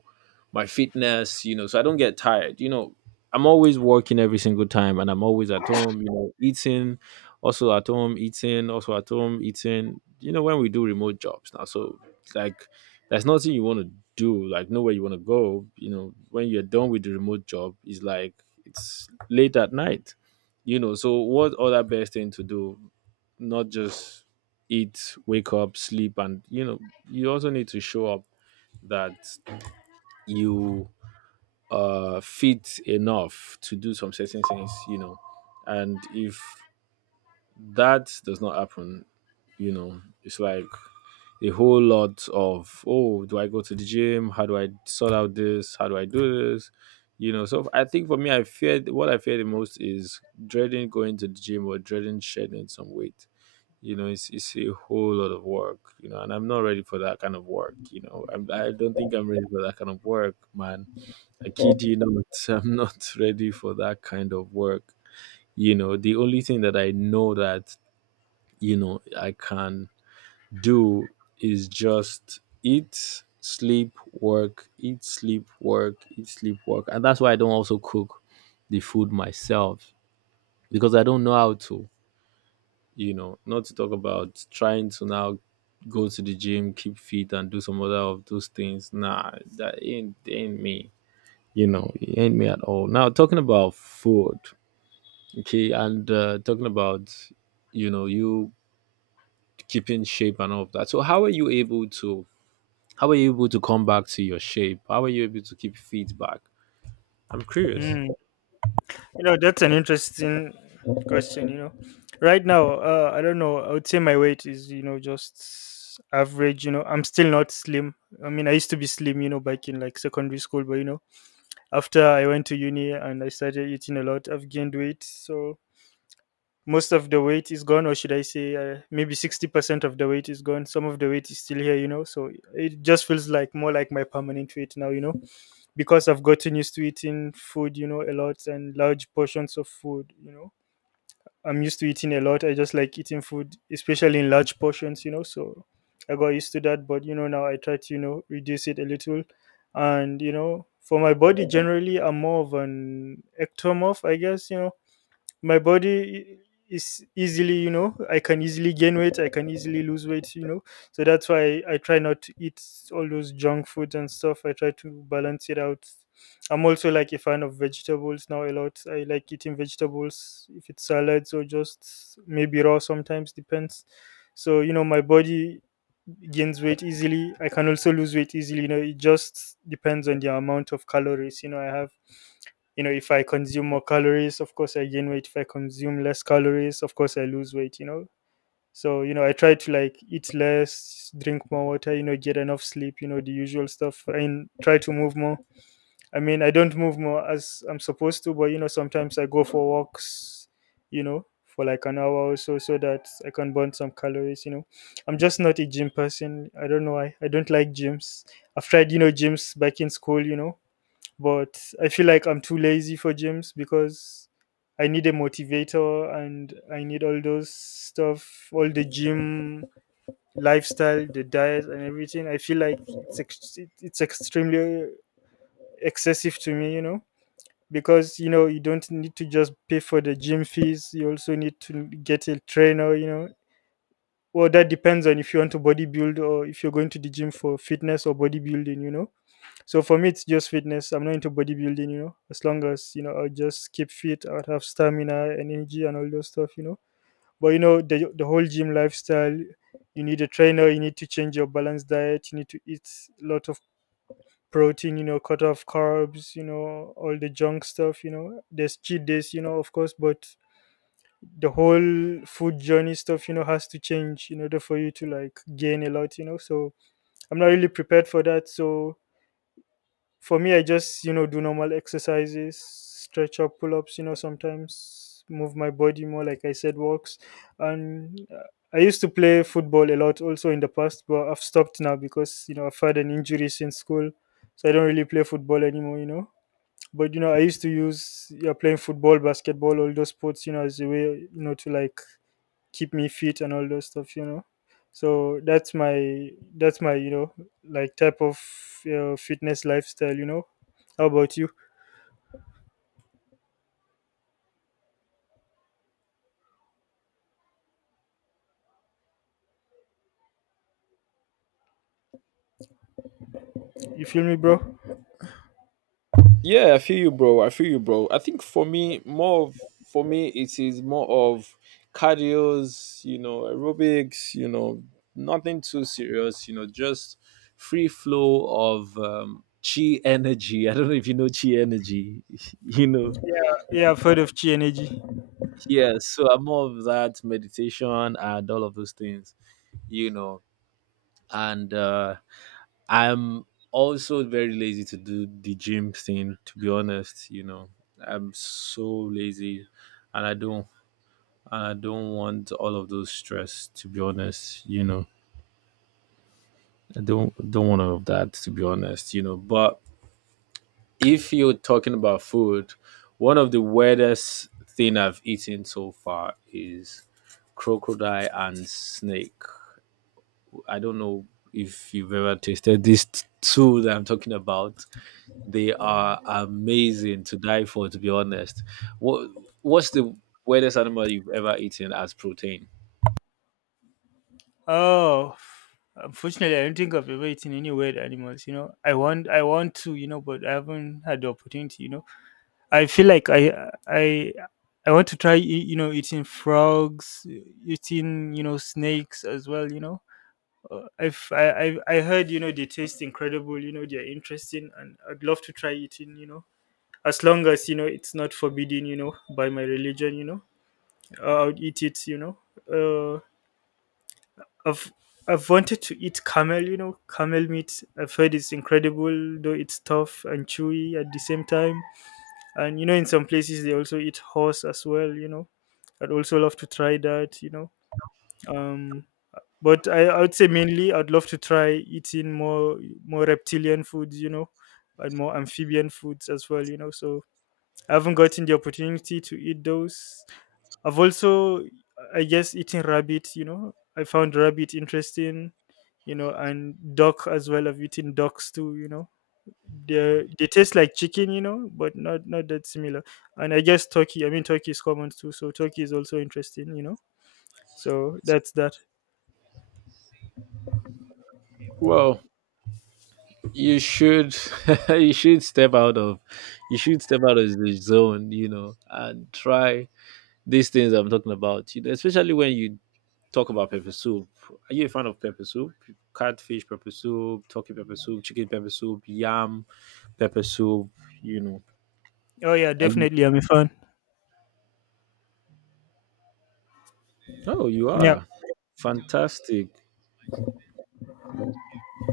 Speaker 1: my fitness, you know, so I don't get tired. You know, I'm always working every single time and I'm always at home, you know, eating, also at home eating, you know, when we do remote jobs now. So, like, there's nothing you want to do, like, nowhere you want to go. You know, when you're done with the remote job, it's like, it's late at night, you know. So, what other best thing to do? Not just eat, wake up, sleep, and, you know, you also need to show up that you, uh, fit enough to do some certain things, you know. And if that does not happen, you know, it's like a whole lot of, oh, do I go to the gym, how do I sort out this, how do I do this, you know. So I think for me, I feared what I fear the most is dreading going to the gym or dreading shedding some weight, you know. It's a whole lot of work, you know, and I'm not ready for that kind of work, you know. I don't think I'm ready for that kind of work, man. I kid you not, I'm not ready for that kind of work. You know, the only thing that I know that, you know, I can do is just eat, sleep, work, eat, sleep, work, eat, sleep, work. And that's why I don't also cook the food myself, because I don't know how to, you know, not to talk about trying to now go to the gym, keep fit, and do some other of those things. Nah, that ain't me. You know, it ain't me at all. Now, talking about food, okay, and, talking about, you know, you keeping shape and all of that, so how are you able to, how are you able to come back to your shape, how are you able to keep feet back, I'm curious.
Speaker 2: Mm. You know, that's an interesting question, you know. Right now, I don't know. I would say my weight is, you know, just average, you know. I'm still not slim. I mean, I used to be slim, you know, back in like secondary school, but you know, after I went to uni and I started eating a lot, I've gained weight. So most of the weight is gone, or should I say maybe 60% of the weight is gone. Some of the weight is still here, so it just feels like more like my permanent weight now. Because I've gotten used to eating food, a lot, and large portions of food. I'm used to eating a lot. I just like eating food, especially in large portions, so I got used to that. But now I try to, reduce it a little. And for my body generally, I'm more of an ectomorph, I guess. My body is easily, I can easily gain weight, I can easily lose weight. So that's why I try not to eat all those junk foods and stuff. I try to balance it out. I'm also like a fan of vegetables now, a lot. I like eating vegetables, if it's salads or just maybe raw sometimes, depends. So my body gains weight easily, I can also lose weight easily. It just depends on the amount of calories I have. If I consume more calories, of course I gain weight. If I consume less calories, of course I lose weight. So I try to like eat less, drink more water, get enough sleep, the usual stuff, and try to move more. I mean, I don't move more as I'm supposed to, but sometimes I go for walks for like an hour or so so that I can burn some calories. I'm just not a gym person. I don't know why, I don't like gyms. I've tried gyms back in school, but I feel like I'm too lazy for gyms, because I need a motivator, and I need all those stuff, all the gym lifestyle, the diet, and everything. I feel like it's extremely excessive to me, you know, because you know you don't need to just pay for the gym fees. You also need to get a trainer, you know. Well, that depends on if you want to bodybuild, or if you're going to the gym for fitness or bodybuilding, you know. So for me, it's just fitness. I'm not into bodybuilding, you know. As long as, you know, I'll just keep fit, I'll have stamina and energy and all those stuff, you know. But you know, the whole gym lifestyle. You need a trainer, you need to change your balanced diet, you need to eat a lot of protein. You know, cut off carbs. You know, all the junk stuff. You know, there's cheat days. You know, of course, but the whole food journey stuff, you know, has to change in order for you to like gain a lot, you know. So I'm not really prepared for that. So for me, I just, you know, do normal exercises, stretch up, pull-ups, you know, sometimes move my body more, like I said, walks. And I used to play football a lot also in the past, but I've stopped now because, you know, I've had an injury since school. So I don't really play football anymore, you know. But you know, I used to use, yeah, playing football, basketball, all those sports, you know, as a way, you know, to like keep me fit and all those stuff, you know. So that's my, that's my type of fitness lifestyle, you know. How about you? You feel me, bro?
Speaker 1: Yeah, I feel you, bro. I feel you, bro. I think for me, for me, it is more of cardios, you know, aerobics, you know, nothing too serious, you know, just free flow of chi energy. I don't know if you know chi energy, you know.
Speaker 2: Yeah, I've heard of chi energy.
Speaker 1: Yeah, so I'm more of that meditation and all of those things, you know. And I'm also very lazy to do the gym thing, to be honest, you know. I'm so lazy, and I don't want all of those stress, to be honest, you know. I don't want all of that, to be honest, you know. But if you're talking about food, one of the weirdest thing I've eaten so far is crocodile and snake. I don't know if you've ever tasted these two that I'm talking about. They are amazing, to die for, to be honest. What What's the weirdest animal you've ever eaten as protein?
Speaker 2: Oh, unfortunately, I don't think I've ever eaten any weird animals, you know. I want, I want to, but I haven't had the opportunity, you know. I feel like I want to try, eating frogs, eating, you know, snakes as well, you know. I've, I I heard, you know, they taste incredible. You know, they're interesting, and I'd love to try eating. You know, as long as, you know, it's not forbidden. You know, by my religion. You know, I would eat it. You know, uh, I've I've wanted to eat camel. You know, camel meat. I've heard it's incredible, though it's tough and chewy at the same time. And you know, in some places they also eat horse as well. You know, I'd also love to try that. You know, um but I would say mainly I'd love to try eating more reptilian foods, you know, and more amphibian foods as well, you know. So I haven't gotten the opportunity to eat those. I've also, I guess, eating rabbit. You know, I found rabbit interesting. You know, and duck as well. I've eaten ducks too. You know, they taste like chicken. You know, but not that similar. And I guess turkey. I mean, turkey is common too. So turkey is also interesting. You know, so that's that.
Speaker 1: Well, you should you should step out of you should step out of the zone, you know, and try these things I'm talking about. You know, especially when you talk about pepper soup. Are you a fan of pepper soup? Catfish pepper soup, turkey pepper soup, chicken pepper soup, yam pepper soup. You know,
Speaker 2: Oh yeah,
Speaker 1: Are you-
Speaker 2: definitely. I'm a fan.
Speaker 1: oh, you
Speaker 2: Yeah,
Speaker 1: are fantastic.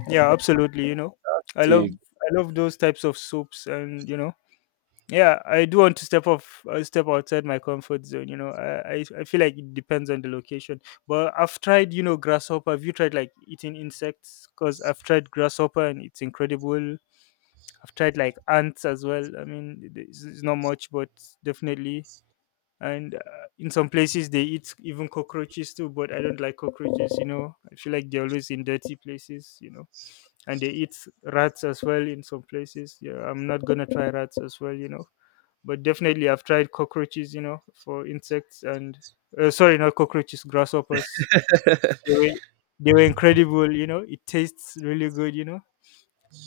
Speaker 2: yeah, absolutely. You know, I love, I love those types of soups, and you know, yeah, I do want to step off, step outside my comfort zone. You know, I feel like it depends on the location, but I've tried, you know, grasshopper. Have you tried like eating insects? Because I've tried grasshopper and it's incredible. I've tried like ants as well. I mean, it's not much, but definitely. And in some places they eat even cockroaches too, but I don't like cockroaches. You know, I feel like they're always in dirty places. You know. And they eat rats as well in some places. Yeah, I'm not gonna try rats as well, you know. But definitely, I've tried cockroaches, you know, for insects, and sorry, not cockroaches, grasshoppers. They were, they were incredible, you know. It tastes really good, you know.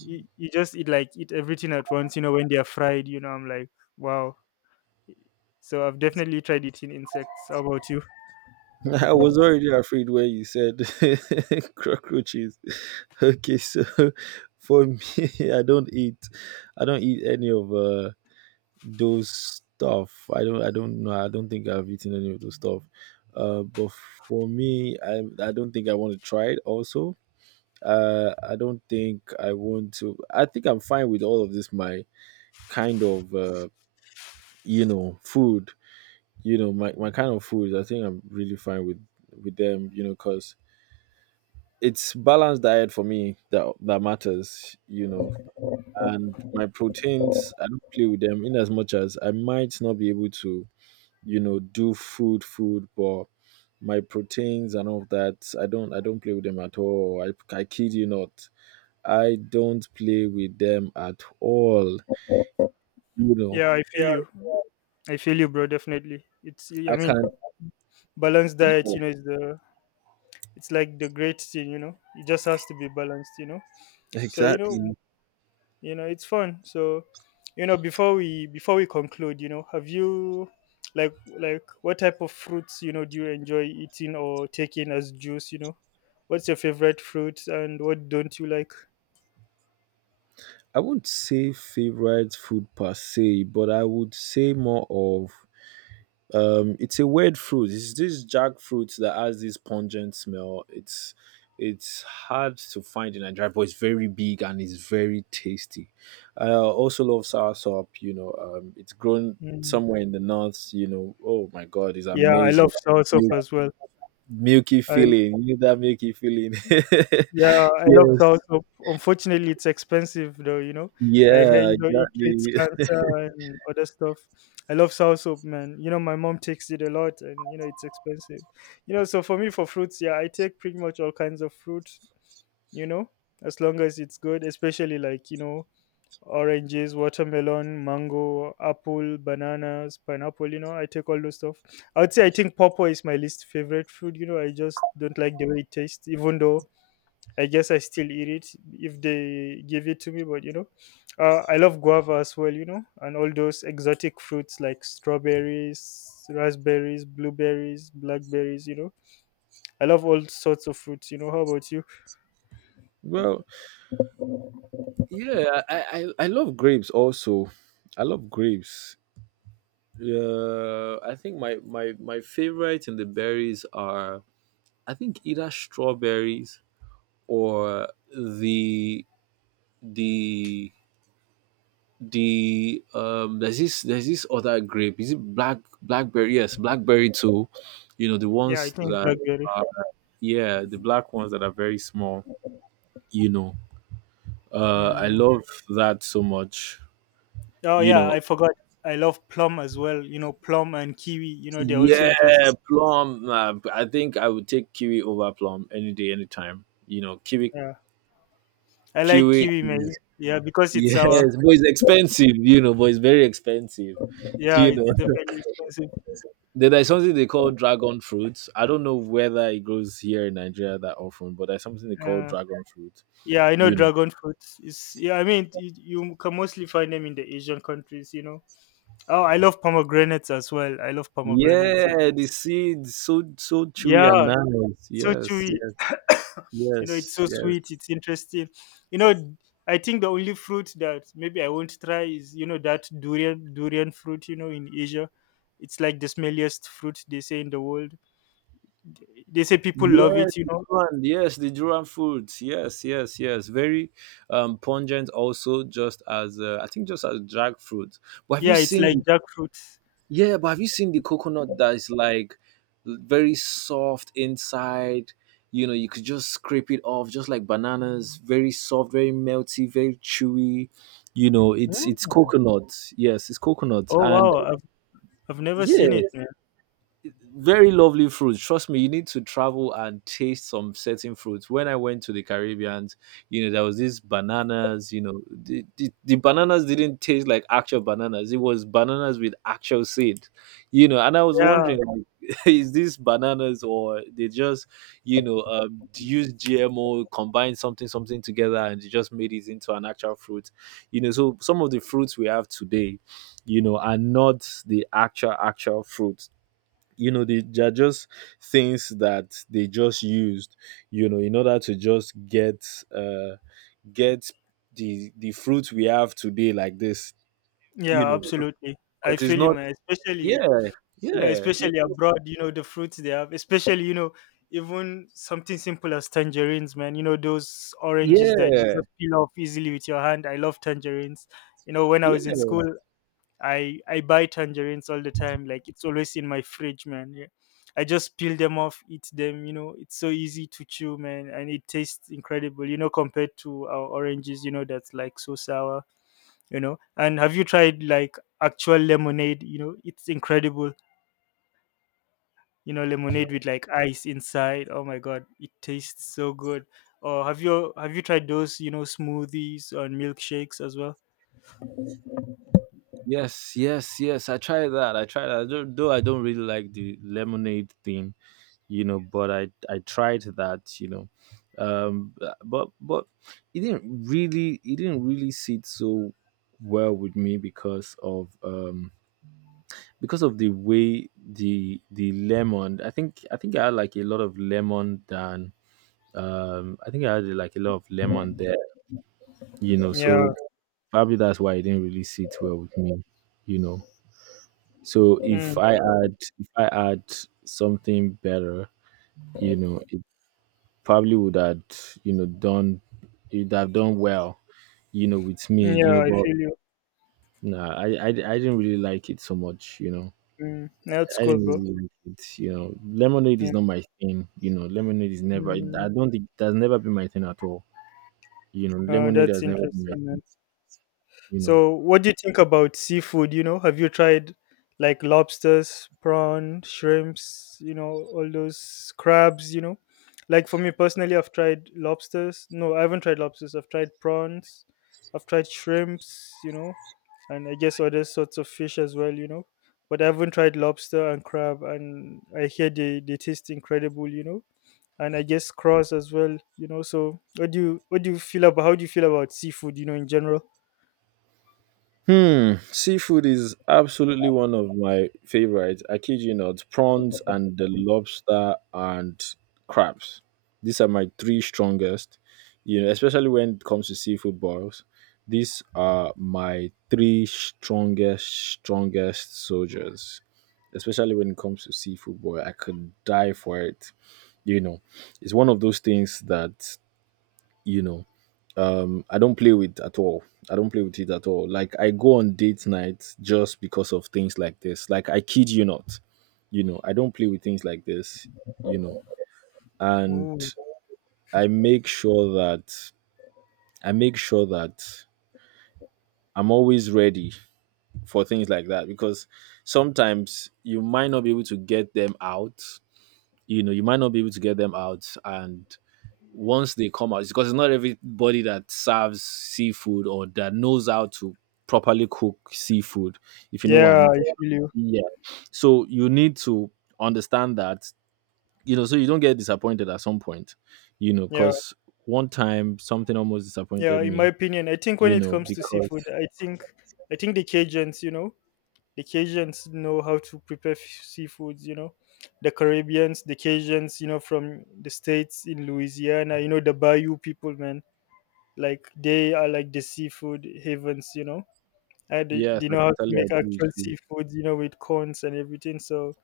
Speaker 2: You just eat like eat everything at once, you know. When they are fried, you know, I'm like, wow. So I've definitely tried eating insects. How about you?
Speaker 1: I was already afraid where you said cockroaches. Okay, so, for me, I don't eat. I don't eat any of those stuff. I don't. I don't know. I don't think I've eaten any of those stuff. But for me, I don't think I want to try it. Also, I don't think I want to. I think I'm fine with all of this. My kind of, you know, food. You know, my kind of food. I think I'm really fine with them. You know, cause it's balanced diet for me that matters, you know. And my proteins, I don't play with them. In as much as I might not be able to, you know, do food food, but my proteins and all of that, I don't play with them at all. I kid you not. I don't play with them at all. You know.
Speaker 2: Yeah, I feel
Speaker 1: Yeah.
Speaker 2: you. I feel you, bro. Definitely. It's, I
Speaker 1: I
Speaker 2: mean,
Speaker 1: can,
Speaker 2: balanced diet,
Speaker 1: yeah,
Speaker 2: you know, is the, it's like the great thing, you know. It just has to be balanced, you know. So
Speaker 1: exactly.
Speaker 2: you know it's fun. So you know, before we conclude, you know, have you, like like what type of fruits, you know, do you enjoy eating or taking as juice, you know? What's your favorite fruit, and what don't you like?
Speaker 1: I wouldn't say favorite food per se, but I would say more of, it's a weird fruit. It's this jackfruit that has this pungent smell. It's hard to find in Nigeria, but it's very big and it's very tasty. I also love soursop. You know, it's grown
Speaker 2: Mm.
Speaker 1: somewhere in the north. You know, oh my god, it's
Speaker 2: Yeah, I
Speaker 1: amazing.
Speaker 2: love soursop
Speaker 1: You,
Speaker 2: as well.
Speaker 1: milky
Speaker 2: I,
Speaker 1: feeling. You need that milky feeling.
Speaker 2: yeah, I love
Speaker 1: Yes.
Speaker 2: soursop. Unfortunately, it's expensive though, you know. I hear,
Speaker 1: Yeah,
Speaker 2: you know, it treats
Speaker 1: exactly.
Speaker 2: cancer and other stuff. I love soursop, man. You know, my mom takes it a lot, and, you know, it's expensive. You know, so for me, for fruits, yeah, I take pretty much all kinds of fruit, you know, as long as it's good, especially like, you know, oranges, watermelon, mango, apple, bananas, pineapple, you know, I take all those stuff. I would say I think pawpaw is my least favorite fruit, you know, I just don't like the way it tastes, even though I guess I still eat it if they give it to me. But you know, I love guava as well. You know, and all those exotic fruits like strawberries, raspberries, blueberries, blackberries. You know, I love all sorts of fruits. You know, how about you?
Speaker 1: Well, yeah, I love grapes also. I love grapes. I think my favorites in the berries are, I think, either strawberries or the the there's this other grape, is it black, blackberry, yes, blackberry too, you know, the
Speaker 2: Yeah, I
Speaker 1: ones
Speaker 2: think it's
Speaker 1: that
Speaker 2: blackberry.
Speaker 1: are, yeah, the black ones that are very small, you know. I
Speaker 2: Mm.
Speaker 1: love that so much,
Speaker 2: Oh
Speaker 1: you
Speaker 2: yeah,
Speaker 1: know.
Speaker 2: I forgot. I love plum as well. You know, plum and kiwi. You know, they're also
Speaker 1: Yeah,
Speaker 2: interesting.
Speaker 1: plum, I think I would take kiwi over plum any day, anytime, you know. Kiwi
Speaker 2: Yeah, I like
Speaker 1: QA
Speaker 2: kiwi, man.
Speaker 1: is,
Speaker 2: Yeah, because it's
Speaker 1: yes,
Speaker 2: sour.
Speaker 1: but it's expensive, you know, but it's very expensive.
Speaker 2: Yeah,
Speaker 1: You know.
Speaker 2: it's definitely expensive.
Speaker 1: Then there's something they call dragon fruit. I don't know whether it grows here in Nigeria that often, but there's something they call
Speaker 2: Yeah.
Speaker 1: dragon fruit.
Speaker 2: Yeah, I know
Speaker 1: You know,
Speaker 2: dragon fruit is. Yeah, I mean, you can mostly find them in the Asian countries, you know. Oh, I love pomegranates as well. I love pomegranates. Yeah,
Speaker 1: yeah, the seeds so so
Speaker 2: yeah,
Speaker 1: chewy and nice.
Speaker 2: it's so
Speaker 1: Yes,
Speaker 2: chewy.
Speaker 1: yes,
Speaker 2: You
Speaker 1: yes,
Speaker 2: know, it's
Speaker 1: yes,
Speaker 2: so sweet.
Speaker 1: yes.
Speaker 2: It's interesting. You know, I think the only fruit that maybe I won't try is, you know, that durian fruit. You know, in Asia, it's like the smelliest fruit they say in the world. They say
Speaker 1: The
Speaker 2: people love it. You know,
Speaker 1: durian, yes, the durian fruit. Yes, yes, yes. Very pungent, also, just as, I think, just as drag fruit. But have you
Speaker 2: yeah, it's like
Speaker 1: seen
Speaker 2: jackfruit.
Speaker 1: Yeah, but have you seen the coconut that is like very soft inside? You know, you could just scrape it off, just like bananas. Very soft, very melty, very chewy. You know,
Speaker 2: Yeah.
Speaker 1: it's coconut. Yes, it's coconut,
Speaker 2: Oh
Speaker 1: and
Speaker 2: wow, I've never
Speaker 1: yeah,
Speaker 2: seen it, man.
Speaker 1: very lovely fruit. Trust me, you need to travel and taste some certain fruits. When I went to the Caribbean, you know, there was these bananas. You know, the bananas didn't taste like actual bananas. It was bananas with actual seed, you know and I was
Speaker 2: Yeah.
Speaker 1: wondering, is this bananas or they just use GMO, combine something something together, and they just made it into an actual fruit? You know, so some of the fruits we have today, you know, are not the actual actual fruit. You know, they are just things that they just used, you know, in order to just get get the fruit we have today like this, you
Speaker 2: Yeah,
Speaker 1: know,
Speaker 2: absolutely. I
Speaker 1: because it's
Speaker 2: feel you,
Speaker 1: not
Speaker 2: man.
Speaker 1: yeah
Speaker 2: Especially, you know,
Speaker 1: yeah
Speaker 2: especially abroad, you know, the fruits they have, especially, you know, even something simple as tangerines, man. You know, those oranges that you just peel off easily with your hand. I love tangerines. You know, when I
Speaker 1: yeah.
Speaker 2: was in school, I buy tangerines all the time. Like it's always in my fridge, man. Yeah. I just peel them off, eat them, you know, it's so easy to chew, man, and it tastes incredible, you know, compared to our oranges, you know, that's like so sour. You know, and have you tried like actual lemonade? You know, it's incredible. You know, lemonade with like ice inside, oh my god, it tastes so good. Or have you tried those, you know, smoothies or milkshakes as well?
Speaker 1: Yes, yes, yes. I tried that. I tried that. Though I don't really like the lemonade thing, you know, but I tried that, you know. But it didn't really sit so well with me because of the way the lemon. I think I had like a lot of lemon than I think I had like a lot of lemon there, you know,
Speaker 2: Yeah.
Speaker 1: so probably that's why it didn't really sit well with me, you know. So if
Speaker 2: mm,
Speaker 1: I add if I add something better, you know, it probably would have, you know, done it have done well, you know, with me, you
Speaker 2: yeah,
Speaker 1: know,
Speaker 2: I
Speaker 1: but
Speaker 2: feel you.
Speaker 1: nah, I didn't really like it so much, you know.
Speaker 2: That's
Speaker 1: I
Speaker 2: cool,
Speaker 1: didn't
Speaker 2: bro.
Speaker 1: really like it, you know. Lemonade
Speaker 2: Yeah.
Speaker 1: is not my thing, you know. Lemonade is never. I
Speaker 2: mm,
Speaker 1: don't think that's never been my thing at all. You know, lemonade
Speaker 2: that's
Speaker 1: has never been my
Speaker 2: interesting, man.
Speaker 1: thing, you know.
Speaker 2: So, what do you think about seafood? You know, have you tried like lobsters, prawn, shrimps, you know, all those crabs, you know? Like for me personally, I've tried lobsters. No, I haven't tried lobsters. I've tried prawns. I've tried shrimps, you know, and I guess other sorts of fish as well, you know. But I haven't tried lobster and crab, and I hear they taste incredible, you know. And I guess prawns as well, you know. So, what do you feel about how do you feel about seafood, you know, in general?
Speaker 1: Hmm, seafood is absolutely one of my favorites. I kid you not, prawns and the lobster and crabs. These are my three strongest. You know, especially when it comes to seafood boils. These are my three strongest, strongest soldiers. Especially when it comes to seafood boil, I could die for it. You know, it's one of those things that you know I don't play with at all. I don't play with it at all. Like, I go on date night just because of things like this. Like, I kid you not, you know, I don't play with things like this, you know. And
Speaker 2: Ooh.
Speaker 1: i make sure that I make sure that I'm always ready for things like that, because sometimes you might not be able to get them out, you know, you might not be able to get them out. And once they come out, it's because it's not everybody that serves seafood or that knows how to properly cook seafood, if you know what
Speaker 2: Yeah,
Speaker 1: I'm,
Speaker 2: I feel you.
Speaker 1: yeah. So you need to understand that, you know, so you don't get disappointed at some point, you know,
Speaker 2: Yeah,
Speaker 1: because one time something almost
Speaker 2: yeah.
Speaker 1: disappointed
Speaker 2: In my
Speaker 1: me,
Speaker 2: opinion, I think when
Speaker 1: you
Speaker 2: it
Speaker 1: know,
Speaker 2: comes to
Speaker 1: because
Speaker 2: seafood, I think the Cajuns, you know, the Cajuns know how to prepare seafoods. You know, the Caribbeans, the Cajuns, you know, from the states in Louisiana, you know, the Bayou people, man. Like they are like the seafood havens, you know. And they,
Speaker 1: yes,
Speaker 2: they
Speaker 1: I
Speaker 2: know how to
Speaker 1: totally
Speaker 2: make
Speaker 1: agree with
Speaker 2: actual
Speaker 1: you.
Speaker 2: seafood, you know, with corns and everything. So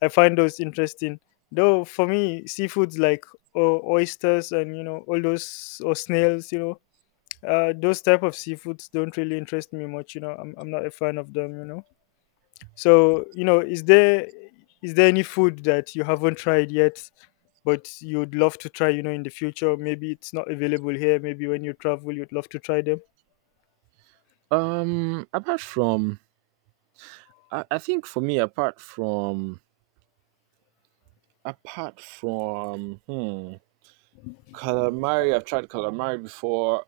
Speaker 2: I find those interesting. Though for me, seafoods like oysters and you know all those or snails, you know, those type of seafoods don't really interest me much. You know, I'm not a fan of them. You know, so you know, is there any food that you haven't tried yet, but you'd love to try? You know, in the future, maybe it's not available here. Maybe when you travel, you'd love to try them.
Speaker 1: Apart from, I think for me apart from apart from hmm calamari. I've tried calamari before.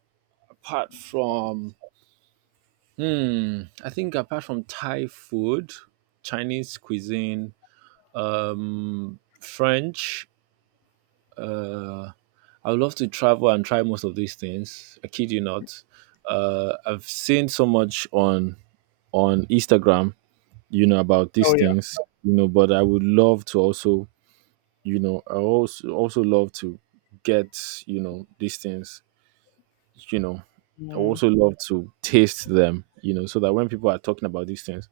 Speaker 1: Apart from, I think apart from Thai food, Chinese cuisine, French, uh, I would love to travel and try most of these things. I kid you not. I've seen so much on Instagram, you know, about these
Speaker 2: Oh yeah.
Speaker 1: things, you know, but I would love to also, you know, I also love to get, you know, these things, you know, I would
Speaker 2: mm,
Speaker 1: also love to taste them, you know, so that when people are talking about these things,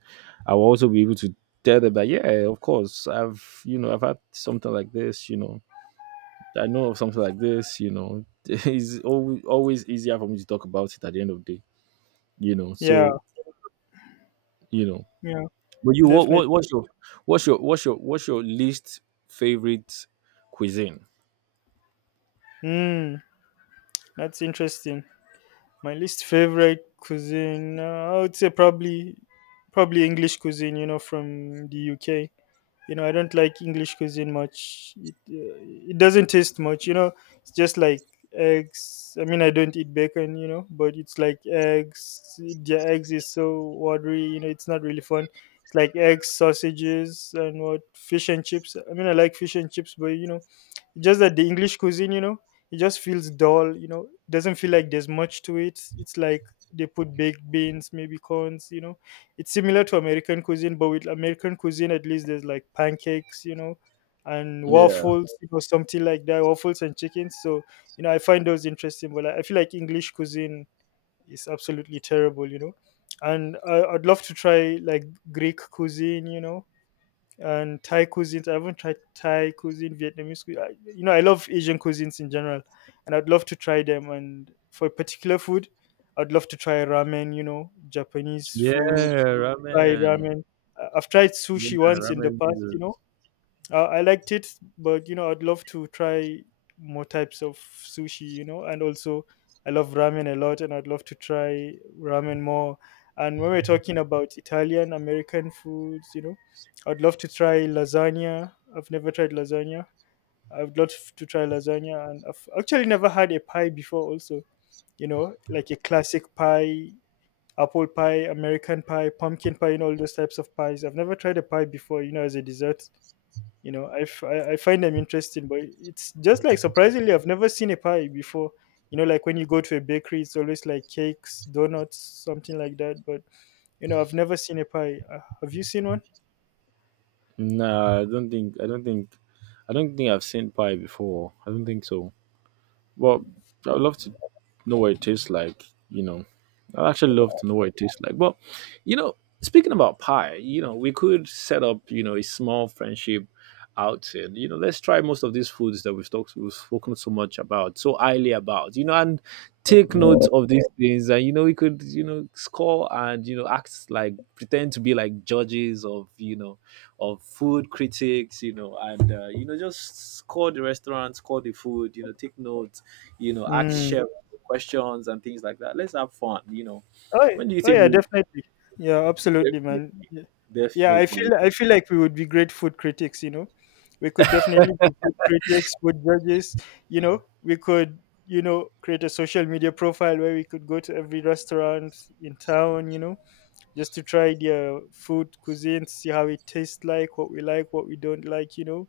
Speaker 1: I will also be able to tell them that, yeah, of course, I've, you know, I've had something like this, you know, I know of something like this, you know, it's always, always easier for me to talk about it at the end of the day, you know,
Speaker 2: yeah,
Speaker 1: so, you know,
Speaker 2: yeah,
Speaker 1: but you,
Speaker 2: definitely.
Speaker 1: what, what's your, what's your, what's your, what's your least favorite cuisine?
Speaker 2: Mm, that's interesting. My least favorite cuisine, I would say probably English cuisine. You know, from the UK. You know, I don't like English cuisine much. It it doesn't taste much. You know, it's just like eggs. I mean, I don't eat bacon. You know, but it's like eggs. Their eggs is so watery. You know, it's not really fun. It's like eggs, sausages, and what fish and chips. I mean, I like fish and chips, but you know, just that the English cuisine, you know, it just feels dull, you know, doesn't feel like there's much to it. It's like they put baked beans, maybe corns, you know. It's similar to American cuisine, but with American cuisine at least there's like pancakes, you know, and
Speaker 1: Yeah.
Speaker 2: waffles, you know, something like that, waffles and chicken. So you know, I find those interesting, but I feel like English cuisine is absolutely terrible, you know. And I'd love to try like Greek cuisine, you know, and Thai cuisines. I haven't tried Thai cuisine, Vietnamese cuisine. I, you know, I love Asian cuisines in general, and I'd love to try them. And for a particular food, I'd love to try ramen. You know, Japanese
Speaker 1: Yeah.
Speaker 2: food. Try
Speaker 1: Ramen.
Speaker 2: ramen. I've tried
Speaker 1: Yeah.
Speaker 2: sushi once in the
Speaker 1: Ramen.
Speaker 2: past. You know, I liked it, but you know, I'd love to try more types of sushi, you know, and also I love ramen a lot and I'd love to try ramen more. And when we're talking about Italian American foods, you know, I'd love to try lasagna. I've never tried lasagna. I'd love to try lasagna, and I've actually never had a pie before also, you know, like a classic pie, apple pie, American pie, pumpkin pie, and all those types of pies. I've never tried a pie before, you know, as a dessert. You know, I, f- I find them interesting, but it's just like surprisingly I've never seen a pie before, you know, like when you go to a bakery it's always like cakes, donuts, something like that. But you know, I've never seen a pie. Have you seen one?
Speaker 1: No, I don't think I don't think I don't think I've seen pie before. I don't think so. Well, I'd love to know what it tastes like. You know, I'd actually love to know what it tastes like. But you know, speaking about pie, you know, we could set up, you know, a small friendship outing. You know, let's try most of these foods that we've talked, we've spoken so much about, so highly about. You know, and take notes of these things, and you know, we could, you know, score, and you know, act like, pretend to be like judges of, you know, of food critics, you know, and you know, just score the restaurant, score the food, you know, take notes, you know, ask
Speaker 2: Mm.
Speaker 1: chef questions and things like that. Let's have fun, you know.
Speaker 2: Oh,
Speaker 1: When do you
Speaker 2: oh
Speaker 1: think
Speaker 2: yeah,
Speaker 1: we
Speaker 2: definitely. Yeah, absolutely,
Speaker 1: definitely,
Speaker 2: man. Yeah. Yeah, i feel
Speaker 1: definitely,
Speaker 2: i feel like we would be great food critics, you know. We could definitely be food critics, food judges. You know, we could, you know, create a social media profile where we could go to every restaurant in town, you know, just to try their food cuisine, see how it tastes like, what we like, what we don't like, you know.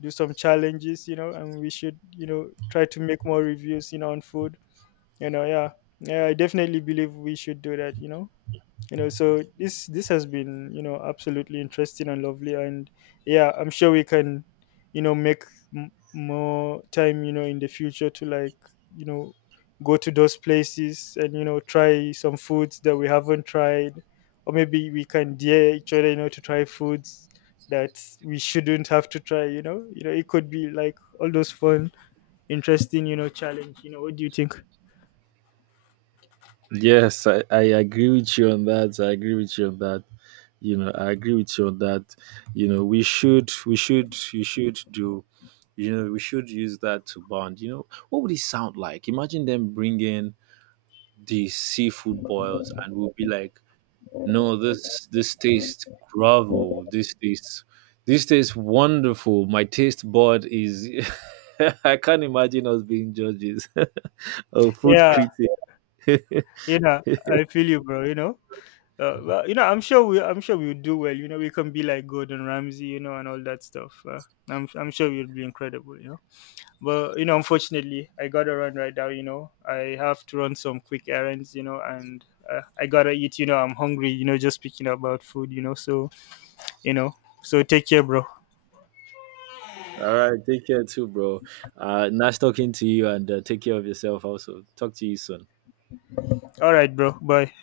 Speaker 2: Do some challenges, you know, and we should, you know, try to make more reviews, you know, on food, you know. Yeah. Yeah, I definitely believe we should do that, you know. You know, so this has been, you know, absolutely interesting and lovely. And yeah, I'm sure we can, you know, make more time, you know, in the future to like, you know, go to those places and, you know, try some foods that we haven't tried, or maybe we can dare each other, you know, to try foods that we shouldn't have to try, you know. You know, it could be like all those fun, interesting, you know, challenge. You know, what do you think?
Speaker 1: Yes, I agree with you on that. I agree with you on that. You know, I agree with you on that. You know, you should do. You know, we should use that to bond. You know, what would it sound like? Imagine them bringing the seafood boils, and we'll be like, no, this tastes gravel. This tastes wonderful. My taste board is I can't imagine us being judges or food
Speaker 2: Yeah.
Speaker 1: critic.
Speaker 2: You know, I feel you, bro. You know, well, you know, I'm sure we would do well. You know, we can be like Gordon Ramsay, you know, and all that stuff. I'm sure we would be incredible, you know. But you know, unfortunately, I gotta run right now. You know, I have to run some quick errands, you know, and I gotta eat. You know, I'm hungry. You know, just speaking about food, you know. So you know, so take care, bro.
Speaker 1: All right, take care too, bro. Nice talking to you, and take care of yourself. Also, talk to you soon.
Speaker 2: All right, bro. Bye.